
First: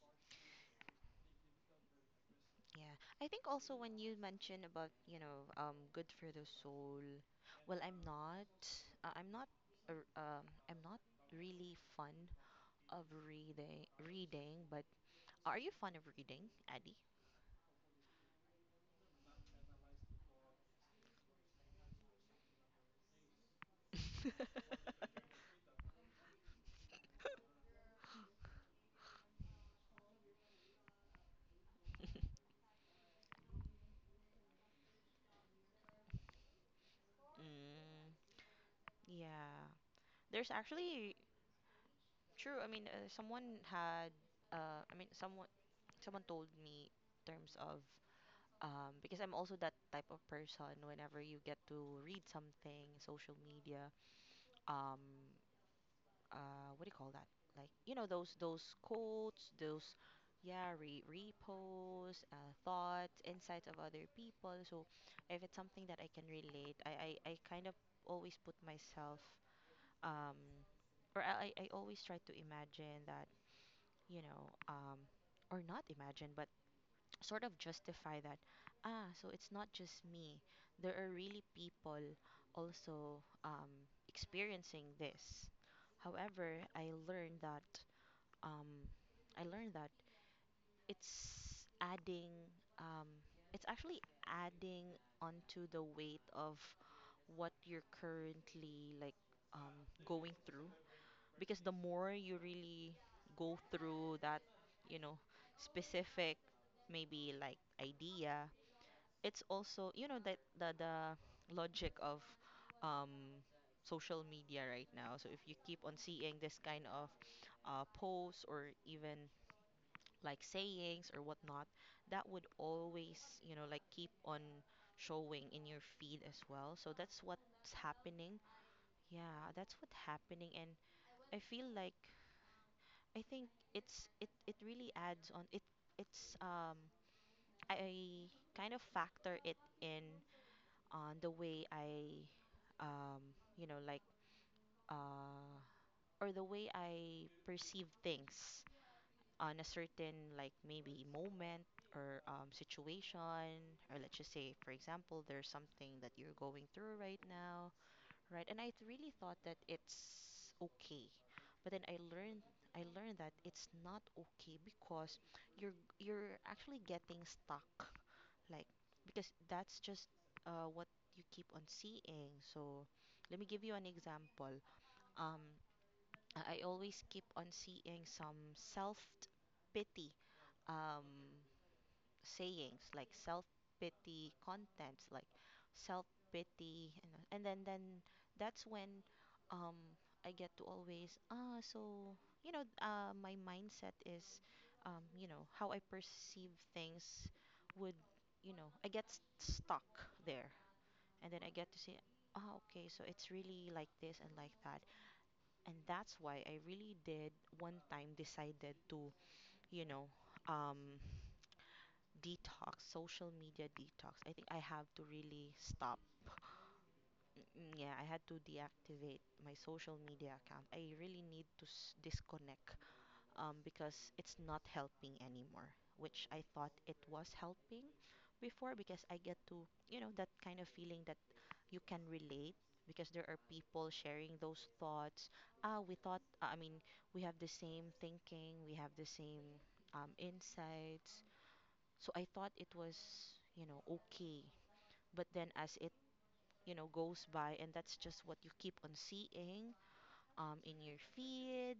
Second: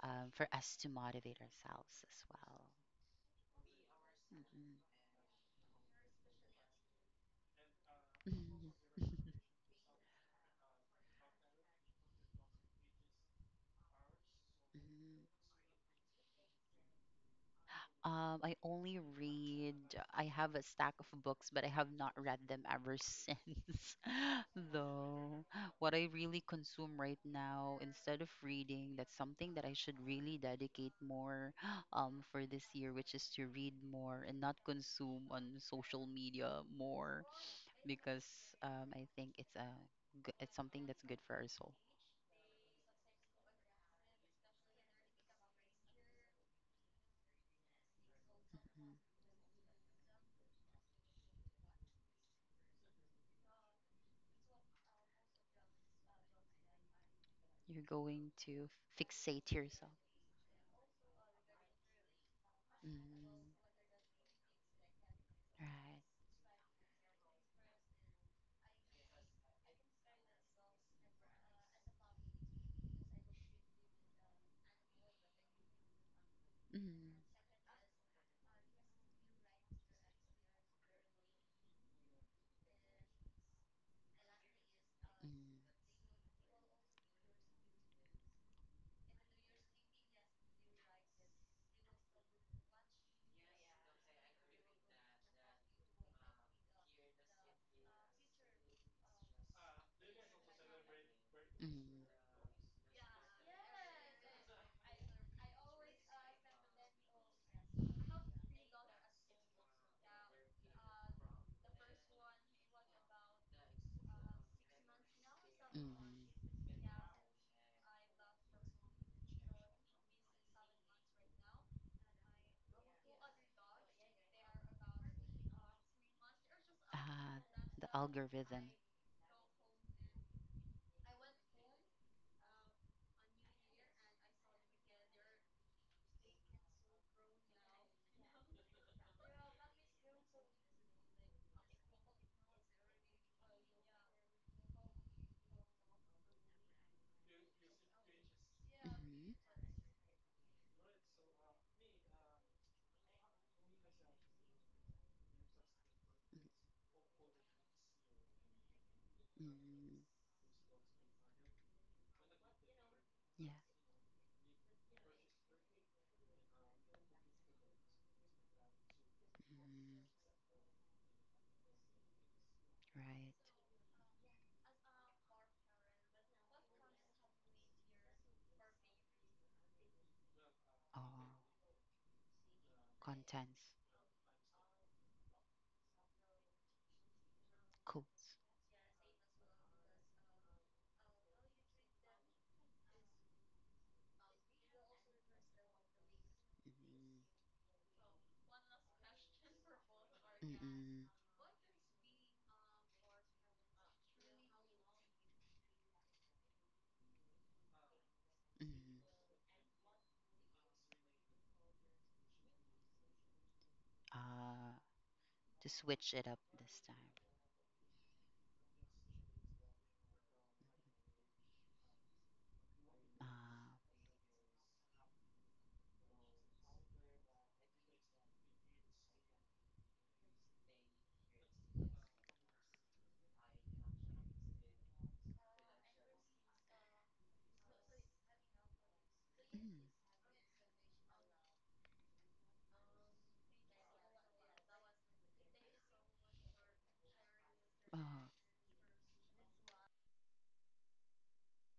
Speaker 1: for us to motivate ourselves as well.
Speaker 2: Yeah, I think also when you mention
Speaker 1: Mhm.
Speaker 2: about, you know, good for the soul. Well, I'm not, a r- I'm not really fond of reading. But
Speaker 1: Mm,
Speaker 2: are you fond of reading, Addy?
Speaker 1: um, I only read, I have a stack of books, but I have not read them ever since, though. What I really consume right now, instead of reading, that's something that I should really dedicate more for this year, which is to read more and not consume on social media more,
Speaker 2: Mm,
Speaker 1: because I think it's
Speaker 2: yeah. There's
Speaker 1: it's something that's
Speaker 2: actually
Speaker 1: good for our soul.
Speaker 2: true. I mean, someone had. I mean, someone someone told me in terms of because I'm also that type of person. Whenever you get to read something, social media, um what do you call that like
Speaker 1: You're
Speaker 2: you know
Speaker 1: going
Speaker 2: those
Speaker 1: to
Speaker 2: those quotes
Speaker 1: fixate yourself.
Speaker 2: those yeah reposts thoughts
Speaker 1: Mm.
Speaker 2: insights of other people so if it's
Speaker 1: Right.
Speaker 2: something that I can relate I kind of always put myself um or I always try to imagine that you know or not imagine but
Speaker 1: Mm.
Speaker 2: sort of justify that ah so it's not just me there are really people also experiencing this
Speaker 1: Mm.
Speaker 2: however um, I learned that it's adding um, it's actually adding onto the weight of what you're currently like going through because the
Speaker 1: Mm.
Speaker 2: more you really go through that, you know, specific maybe like idea, it's also, you know, that the logic of um social media right now. So if you keep on seeing
Speaker 1: Mm.
Speaker 2: this kind of posts or even like sayings or whatnot, that would always, you know, like keep on showing in your feed as well. So that's
Speaker 1: Ah,
Speaker 2: what's
Speaker 1: the
Speaker 2: happening.
Speaker 1: algorithm.
Speaker 2: Yeah, that's what's happening. And I feel like I think it's it really adds on it it's I kind of factor it in on the way I, you know uh or the way I perceive things
Speaker 1: Mm-hmm.
Speaker 2: on a certain like maybe moment or situation or let's just say for example there's something that you're going through right now right? And I really thought that
Speaker 1: Mm.
Speaker 2: it's okay, but then I learned that
Speaker 1: Yeah.
Speaker 2: it's not okay because you're you're actually getting stuck, like because that's
Speaker 1: Mm,
Speaker 2: just what you keep on seeing. So
Speaker 1: right.
Speaker 2: let me give you an example. Um, I always keep on seeing some self pity
Speaker 1: Oh,
Speaker 2: um, sayings like self
Speaker 1: contents,
Speaker 2: pity contents like self pity and then
Speaker 1: codes.
Speaker 2: that's when um I get to always ah so you know my mindset is you know how I perceive things would you know I get stuck there
Speaker 1: Mm, mm,
Speaker 2: and then I get to say ah okay so it's really like this and like that and that's why I really did one time decided
Speaker 1: mm.
Speaker 2: to you know um Detox, social media detox. I think I
Speaker 1: Uh,
Speaker 2: have to really
Speaker 1: to
Speaker 2: stop.
Speaker 1: switch it up this time.
Speaker 2: Mm, mm, yeah, I had to deactivate my social media account. I really need to disconnect
Speaker 1: Uh,
Speaker 2: because it's not helping anymore, which I thought it was helping before because I get to, you know, that kind of feeling that you can relate because there are people sharing those thoughts. Ah, we thought, I mean, we have the same thinking, we have the same insights so I thought it was, you know, okay. But then as it, you know, goes by and that's just
Speaker 1: oh,
Speaker 2: what you keep on seeing in your feed.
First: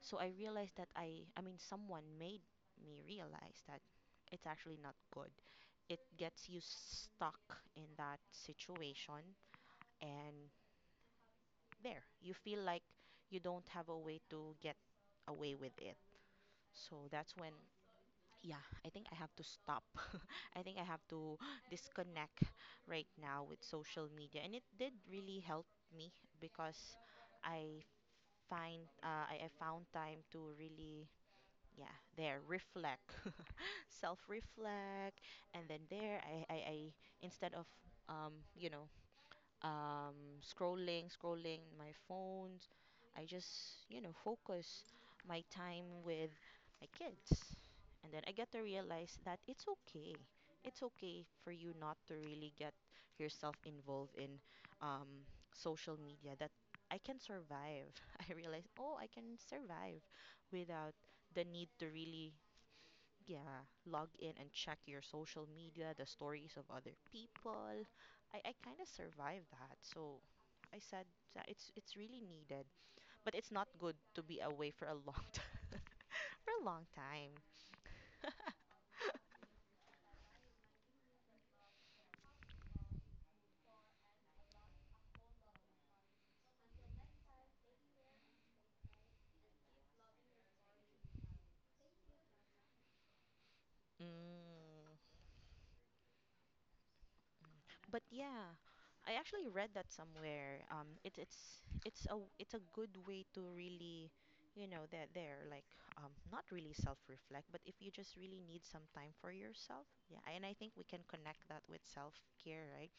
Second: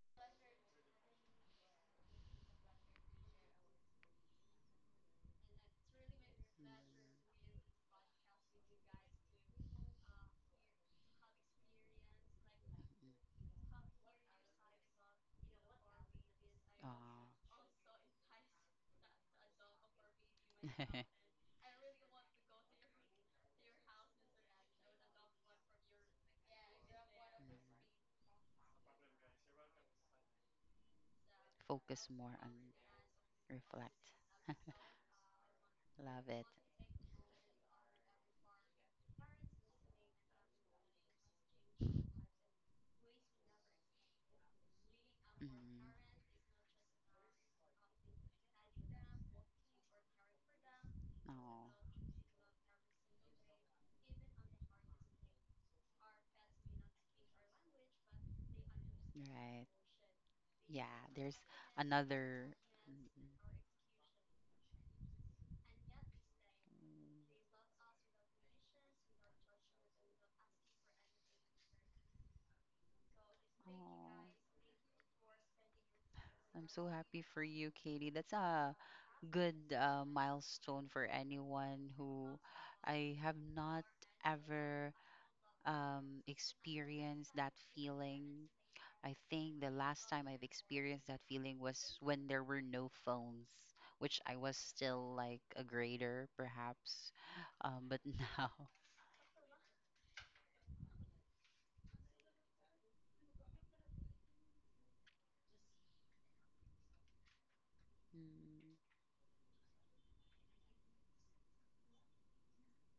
Speaker 2: So I realized that I mean someone made me realize that it's actually not good. It gets you stuck in that situation and there you feel like you don't have a way to get away with it. So
Speaker 1: oh.
Speaker 2: that's when yeah, I think I have to stop. I think I have to disconnect right now with social media. And it did really help me because
Speaker 1: Mm.
Speaker 2: I find I found time to really yeah,
Speaker 1: Focus more
Speaker 2: there
Speaker 1: on
Speaker 2: reflect,
Speaker 1: reflect.
Speaker 2: self-reflect, and then there
Speaker 1: Love
Speaker 2: I,
Speaker 1: it.
Speaker 2: I, I instead of um, you know scrolling, scrolling my phones. I just, you know, focus my
Speaker 1: Mm.
Speaker 2: time with my kids. And then I get to realize that it's okay. It's okay for
Speaker 1: Oh.
Speaker 2: you not to really get yourself involved in um, social media. That I can survive. I realize, oh, I can
Speaker 1: Right.
Speaker 2: survive without
Speaker 1: Yeah, there's
Speaker 2: the need to really
Speaker 1: another. Mm, mm.
Speaker 2: yeah, log in and check your social media, the stories of other people. I kind of survived that. So I said that it's really needed, but it's not good to
Speaker 1: Oh,
Speaker 2: be away for a long time. For a
Speaker 1: I'm
Speaker 2: long
Speaker 1: so happy
Speaker 2: time.
Speaker 1: for you, Katie. That's a good milestone for anyone who I have not ever experienced that feeling. I think the last time I've experienced that feeling was when there were no phones, which I was
Speaker 2: Mm.
Speaker 1: still like a grader, perhaps. But
Speaker 2: But
Speaker 1: now,
Speaker 2: yeah, I actually read that somewhere. It's a good way to really, you know, that they're, like not really self-reflect, but if you just really need
Speaker 1: mm,
Speaker 2: some time for yourself, yeah. And I think we can connect that with self-care, right?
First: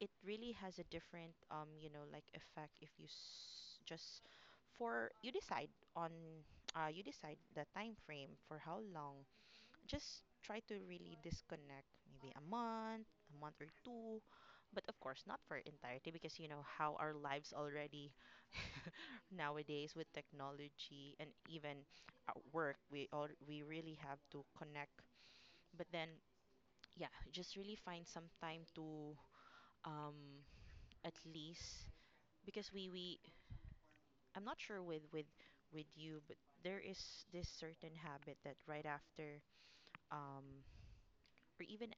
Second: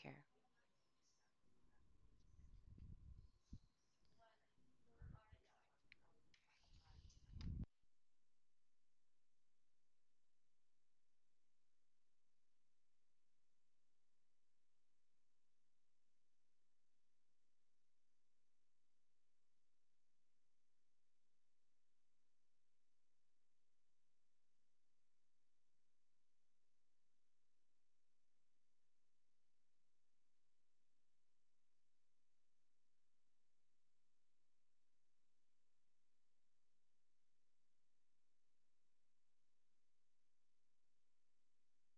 Speaker 2: It really has a different you know like effect if you s just for you decide on you decide the time frame for how long just try to really disconnect maybe a month or two but of course not for entirety because you know how our lives already nowadays with technology and even at work we really have to connect but then yeah just really find some time to um at least because we I'm not sure with you but there is this certain habit that right after um or even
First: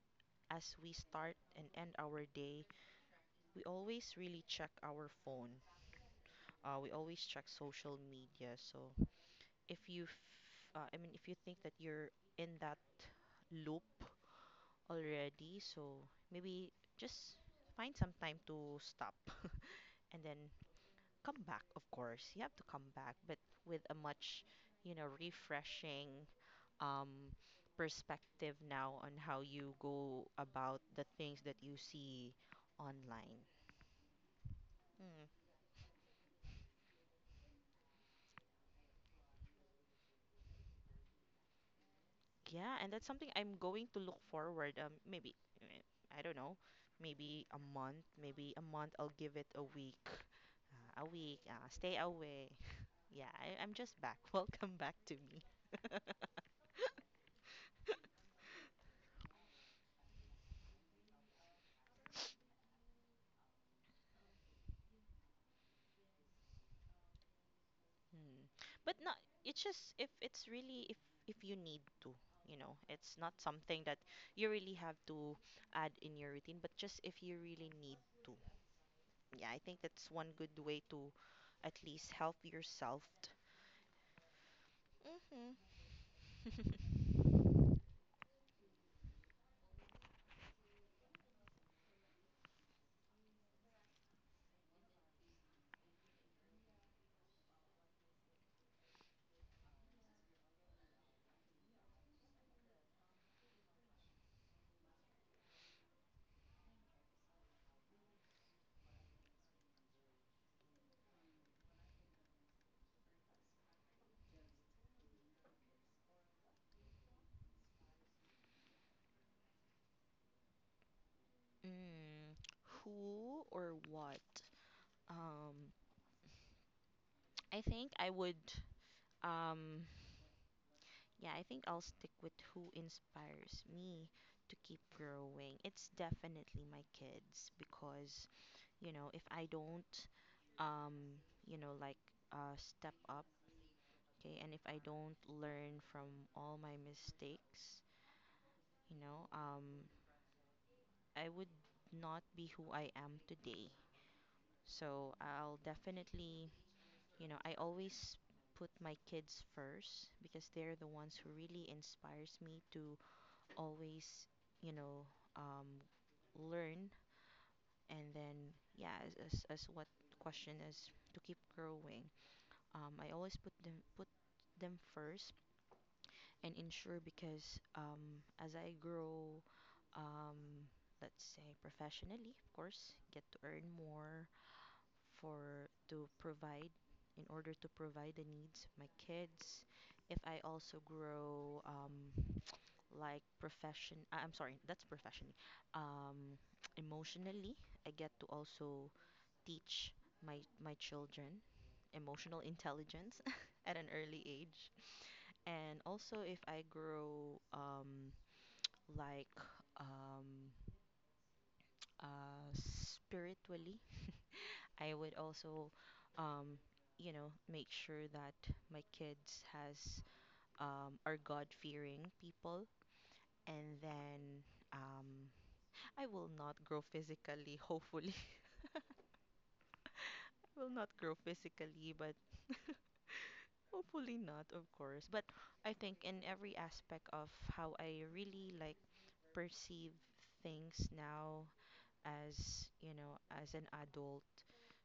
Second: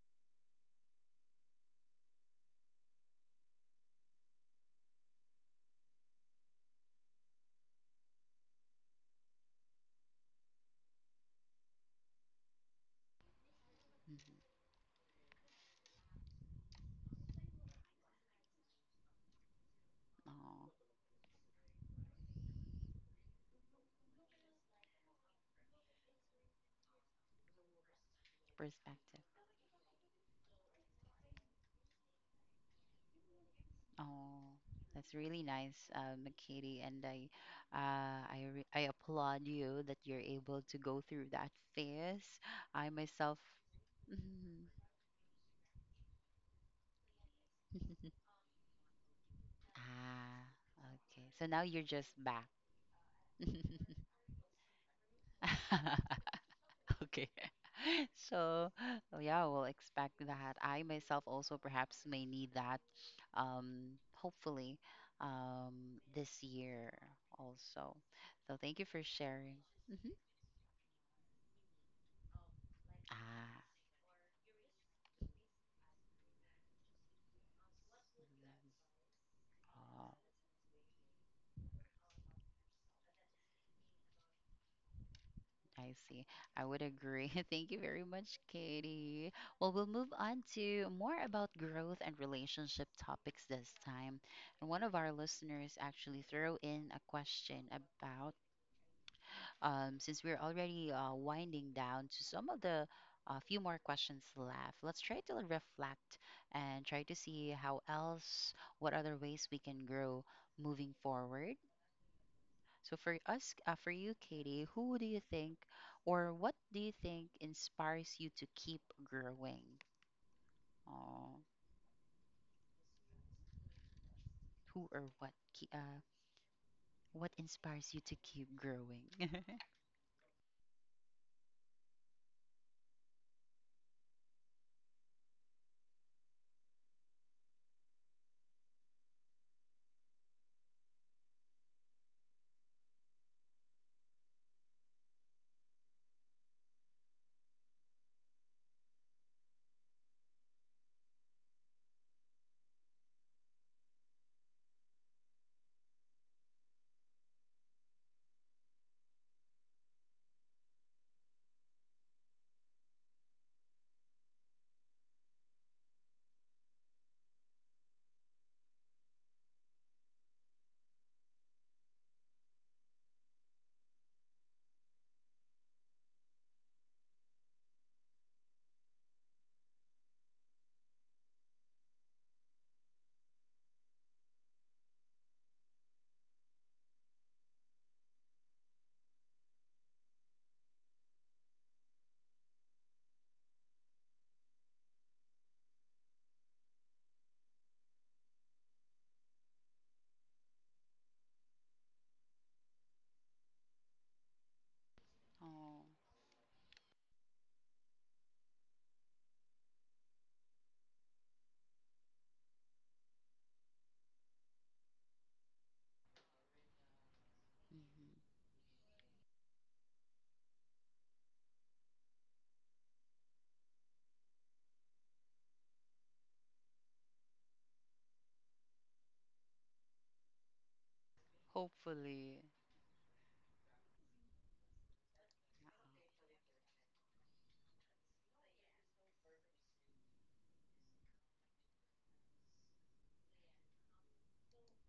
Speaker 2: as we start and end our day, we always really check our phone. We always check social media. So if I mean, if you think that you're in that loop
Speaker 1: Mhm.
Speaker 2: already, so maybe just find some time to stop and then
Speaker 1: Oh,
Speaker 2: come back. Of course, you have to come back, but with a much, you know, refreshing um, perspective now on
Speaker 1: perspective.
Speaker 2: how you go about the things that you see online.
Speaker 1: Oh, that's
Speaker 2: Mm.
Speaker 1: really nice, Makati, and I applaud you that you're able to go through that phase.
Speaker 2: Yeah,
Speaker 1: I
Speaker 2: and that's something
Speaker 1: myself,
Speaker 2: I'm going to look
Speaker 1: mhm.
Speaker 2: forward. Maybe eh, I don't know, maybe a month, maybe a month. I'll give it a week,
Speaker 1: Ah,
Speaker 2: a
Speaker 1: okay.
Speaker 2: week.
Speaker 1: So now you're
Speaker 2: Stay
Speaker 1: just back.
Speaker 2: away. Yeah, I'm just back. Welcome back to me.
Speaker 1: Okay. So, oh yeah, we'll expect that. I myself also perhaps may need that, hopefully, this year also.
Speaker 2: Hmm.
Speaker 1: So thank you
Speaker 2: But
Speaker 1: for
Speaker 2: no,
Speaker 1: sharing.
Speaker 2: it's just if
Speaker 1: Mm-hmm.
Speaker 2: it's really if you need to, you know, it's not
Speaker 1: Ah.
Speaker 2: something that you really have to add in your routine, but just if you really need to.
Speaker 1: Mm-hmm.
Speaker 2: Yeah, I think that's
Speaker 1: Oh.
Speaker 2: one good way to at least help yourself. Mm-hmm.
Speaker 1: I see. I would agree. Thank you very much, Katie. Well, we'll move on to more about growth and relationship topics this time. And one of our listeners actually threw in a question about since we're already winding down to some of the few more questions left, let's try to reflect and try to see how else, what other ways we can grow moving forward. So for us, for you, Katie, who do you think, or what do you think inspires you to keep growing? Oh,
Speaker 2: Mm, who or what?
Speaker 1: who or what? Ke-
Speaker 2: Um,
Speaker 1: uh, what
Speaker 2: I
Speaker 1: inspires
Speaker 2: think
Speaker 1: you
Speaker 2: I
Speaker 1: to
Speaker 2: would.
Speaker 1: keep growing?
Speaker 2: Um, yeah, I think I'll stick with who inspires me to keep growing. It's definitely my kids because, you know, if I don't, you know, like step up, okay, and if I don't learn from all my mistakes, you know, I would not be who I am today. So I'll definitely you know, I always put my kids first because they're the ones who really inspires me to always, you know, um, learn and then yeah, as what question is to keep growing. I always put them first and ensure because as I grow, um, let's say professionally, of course, get to earn more for to provide in order to provide the needs of my kids if I also grow like profession I- I'm sorry that's professionally um emotionally I get to also teach my children emotional intelligence at an early age
Speaker 1: Oh,
Speaker 2: and also if I grow like um spiritually I would also, um, you know, make
Speaker 1: mhm.
Speaker 2: sure that my kids has are God fearing people, and then um, I will not grow physically. Hopefully, I will not grow physically, but
Speaker 1: Hopefully.
Speaker 2: hopefully not, of course. But I think in every aspect of how I really like perceive things now as you know as an adult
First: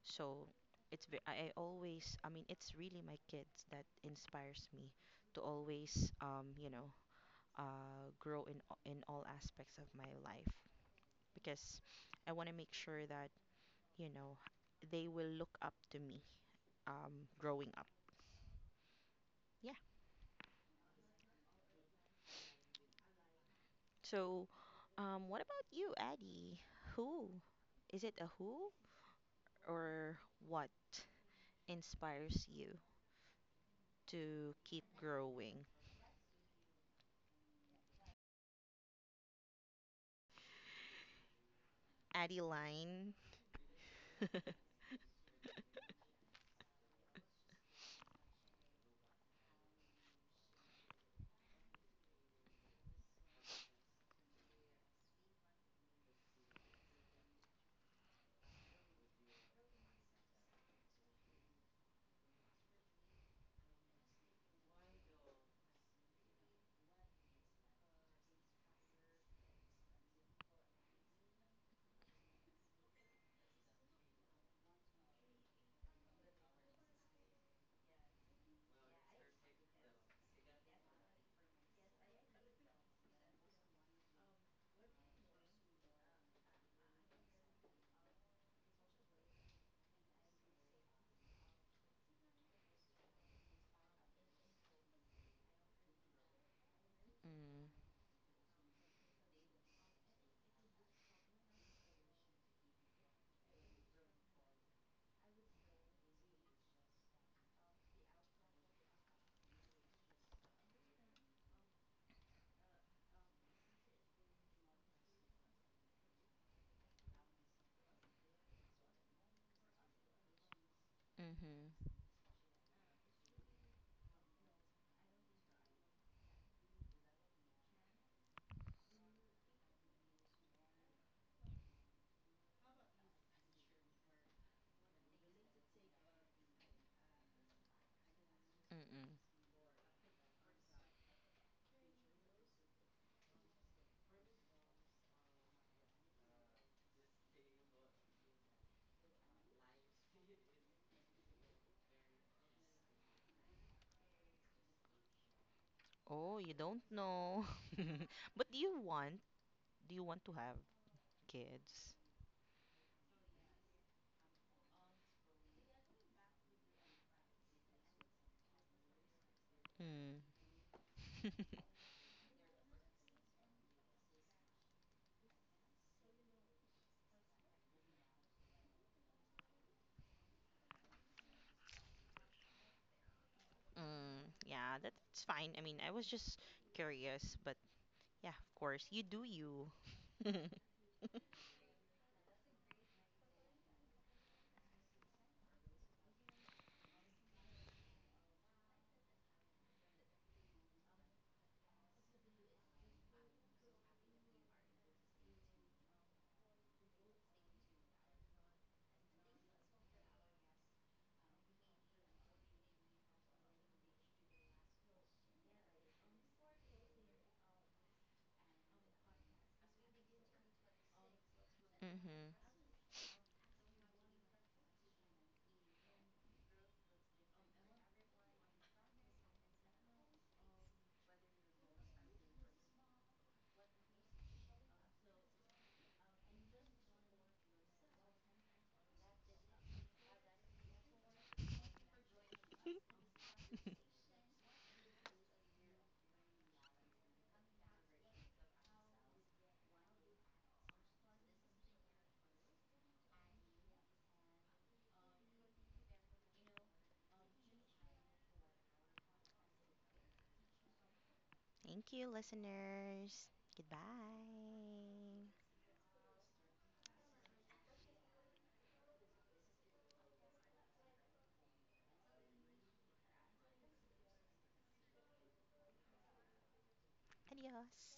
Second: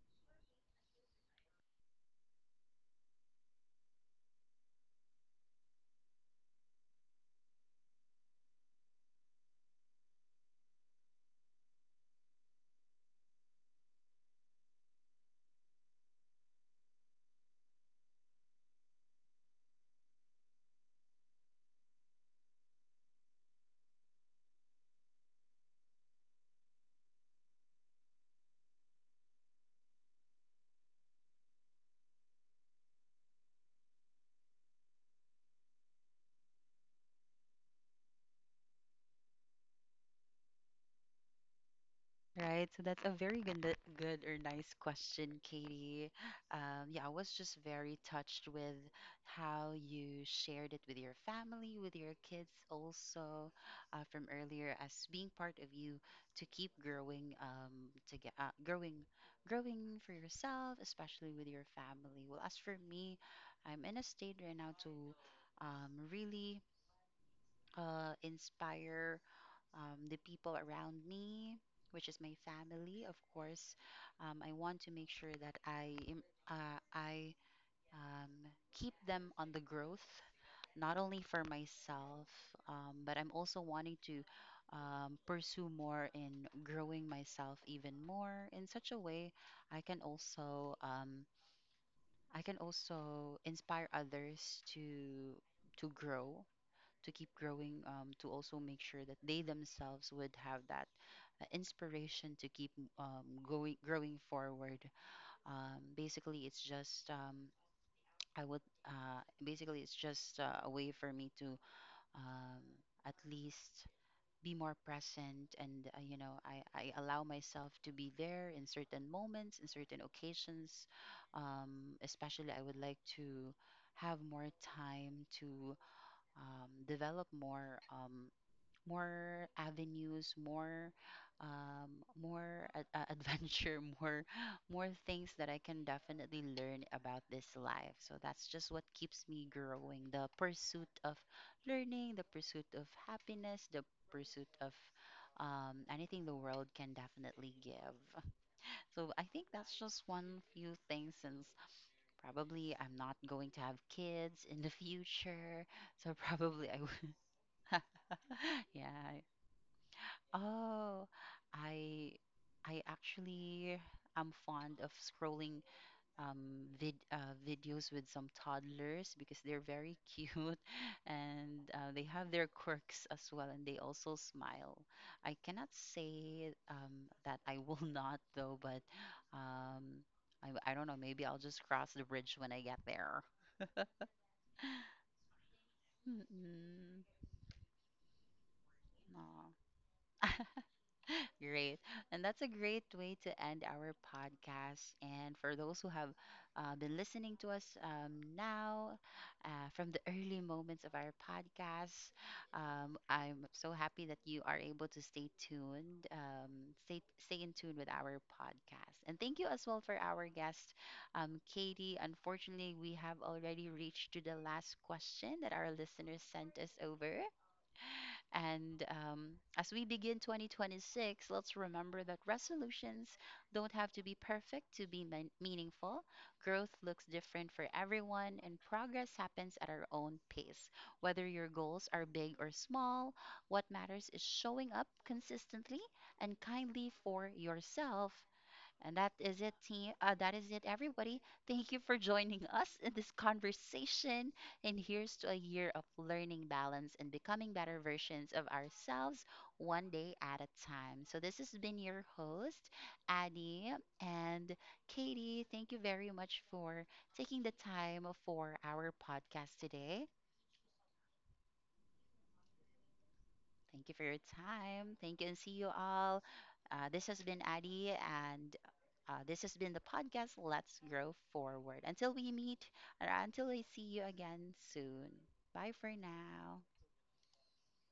Speaker 2: so it's ve- I always I mean it's really my kids that inspires me to always you know grow in all aspects of my life because I want to make sure that you know they will look up to me growing up yeah so what about you Addie who is it a who or what inspires you to keep growing
Speaker 1: Right, so that's a
Speaker 2: Adeline.
Speaker 1: very good, good or nice question, Katie. Yeah, I was just very touched with how you shared it with your family, with your kids, also from earlier as being part of you to keep growing, growing for yourself, especially with your family. Well, as for me, I'm in a state right now to really inspire the people around me, which is my family, of course. I want to make sure that I um, keep them on the growth, not only for myself, but I'm also wanting to pursue more in growing myself even more in such a way I can also um, I can also inspire others to grow to keep
Speaker 2: Mm,
Speaker 1: growing, to also make sure that they themselves would have that inspiration to keep growing forward. Basically, it's just I would basically it's just a way for me to um, at least be more present and you know I allow myself to be there in certain moments in certain occasions
Speaker 2: mm-hmm,
Speaker 1: especially I would like to have more time to develop more more avenues, more um, adventure, more things that I can definitely learn about this life. So that's just what
Speaker 2: mm-mm.
Speaker 1: keeps me growing, the pursuit of learning, the pursuit of happiness, the pursuit of anything the world can definitely give. So I think that's just one few things since probably I'm not going to have kids in the future. So
Speaker 2: Oh, you
Speaker 1: probably
Speaker 2: don't
Speaker 1: I would.
Speaker 2: know. But
Speaker 1: Yeah,
Speaker 2: do you want to have
Speaker 1: oh,
Speaker 2: kids?
Speaker 1: I I actually am fond of scrolling videos with some toddlers because they're very
Speaker 2: Mm,
Speaker 1: cute and they have their quirks as well and they also smile. I cannot say that I will not though, but um I don't know, maybe I'll just cross the bridge when I get there.
Speaker 2: mm, yeah, that's fine. I mean, I was just
Speaker 1: Mm-mm.
Speaker 2: curious, but yeah, of course, you do
Speaker 1: No.
Speaker 2: you.
Speaker 1: Great. And that's a great way to end our podcast. And for those who have been listening to us now, from the early moments of our podcast, I'm so happy that you are able to stay tuned, stay in tune with our podcast. And thank you as well for our guest, Katie. Unfortunately, we have already reached to the last question that our listeners sent us over. And as we begin 2026, let's remember that
Speaker 2: Mm-hmm.
Speaker 1: resolutions don't have to be perfect to be mean- meaningful. Growth looks different for everyone, and progress happens at our own pace. Whether your goals are big or small, what matters is showing up consistently and kindly for yourself and that is it, team. That is it, everybody. Thank you for joining us in this conversation. And here's to a year of learning balance and becoming better versions of ourselves one day at a time. So, this has been your host, Addie and Katie. Thank you very much for taking the time for our podcast today.
Speaker 2: Thank you, listeners. Goodbye.
Speaker 1: Thank you for your time. Thank you and see you all. This has been Addie, and this has been the podcast. Let's grow forward. Until we meet, or until I see you again soon. Bye for now.
Speaker 2: Adios.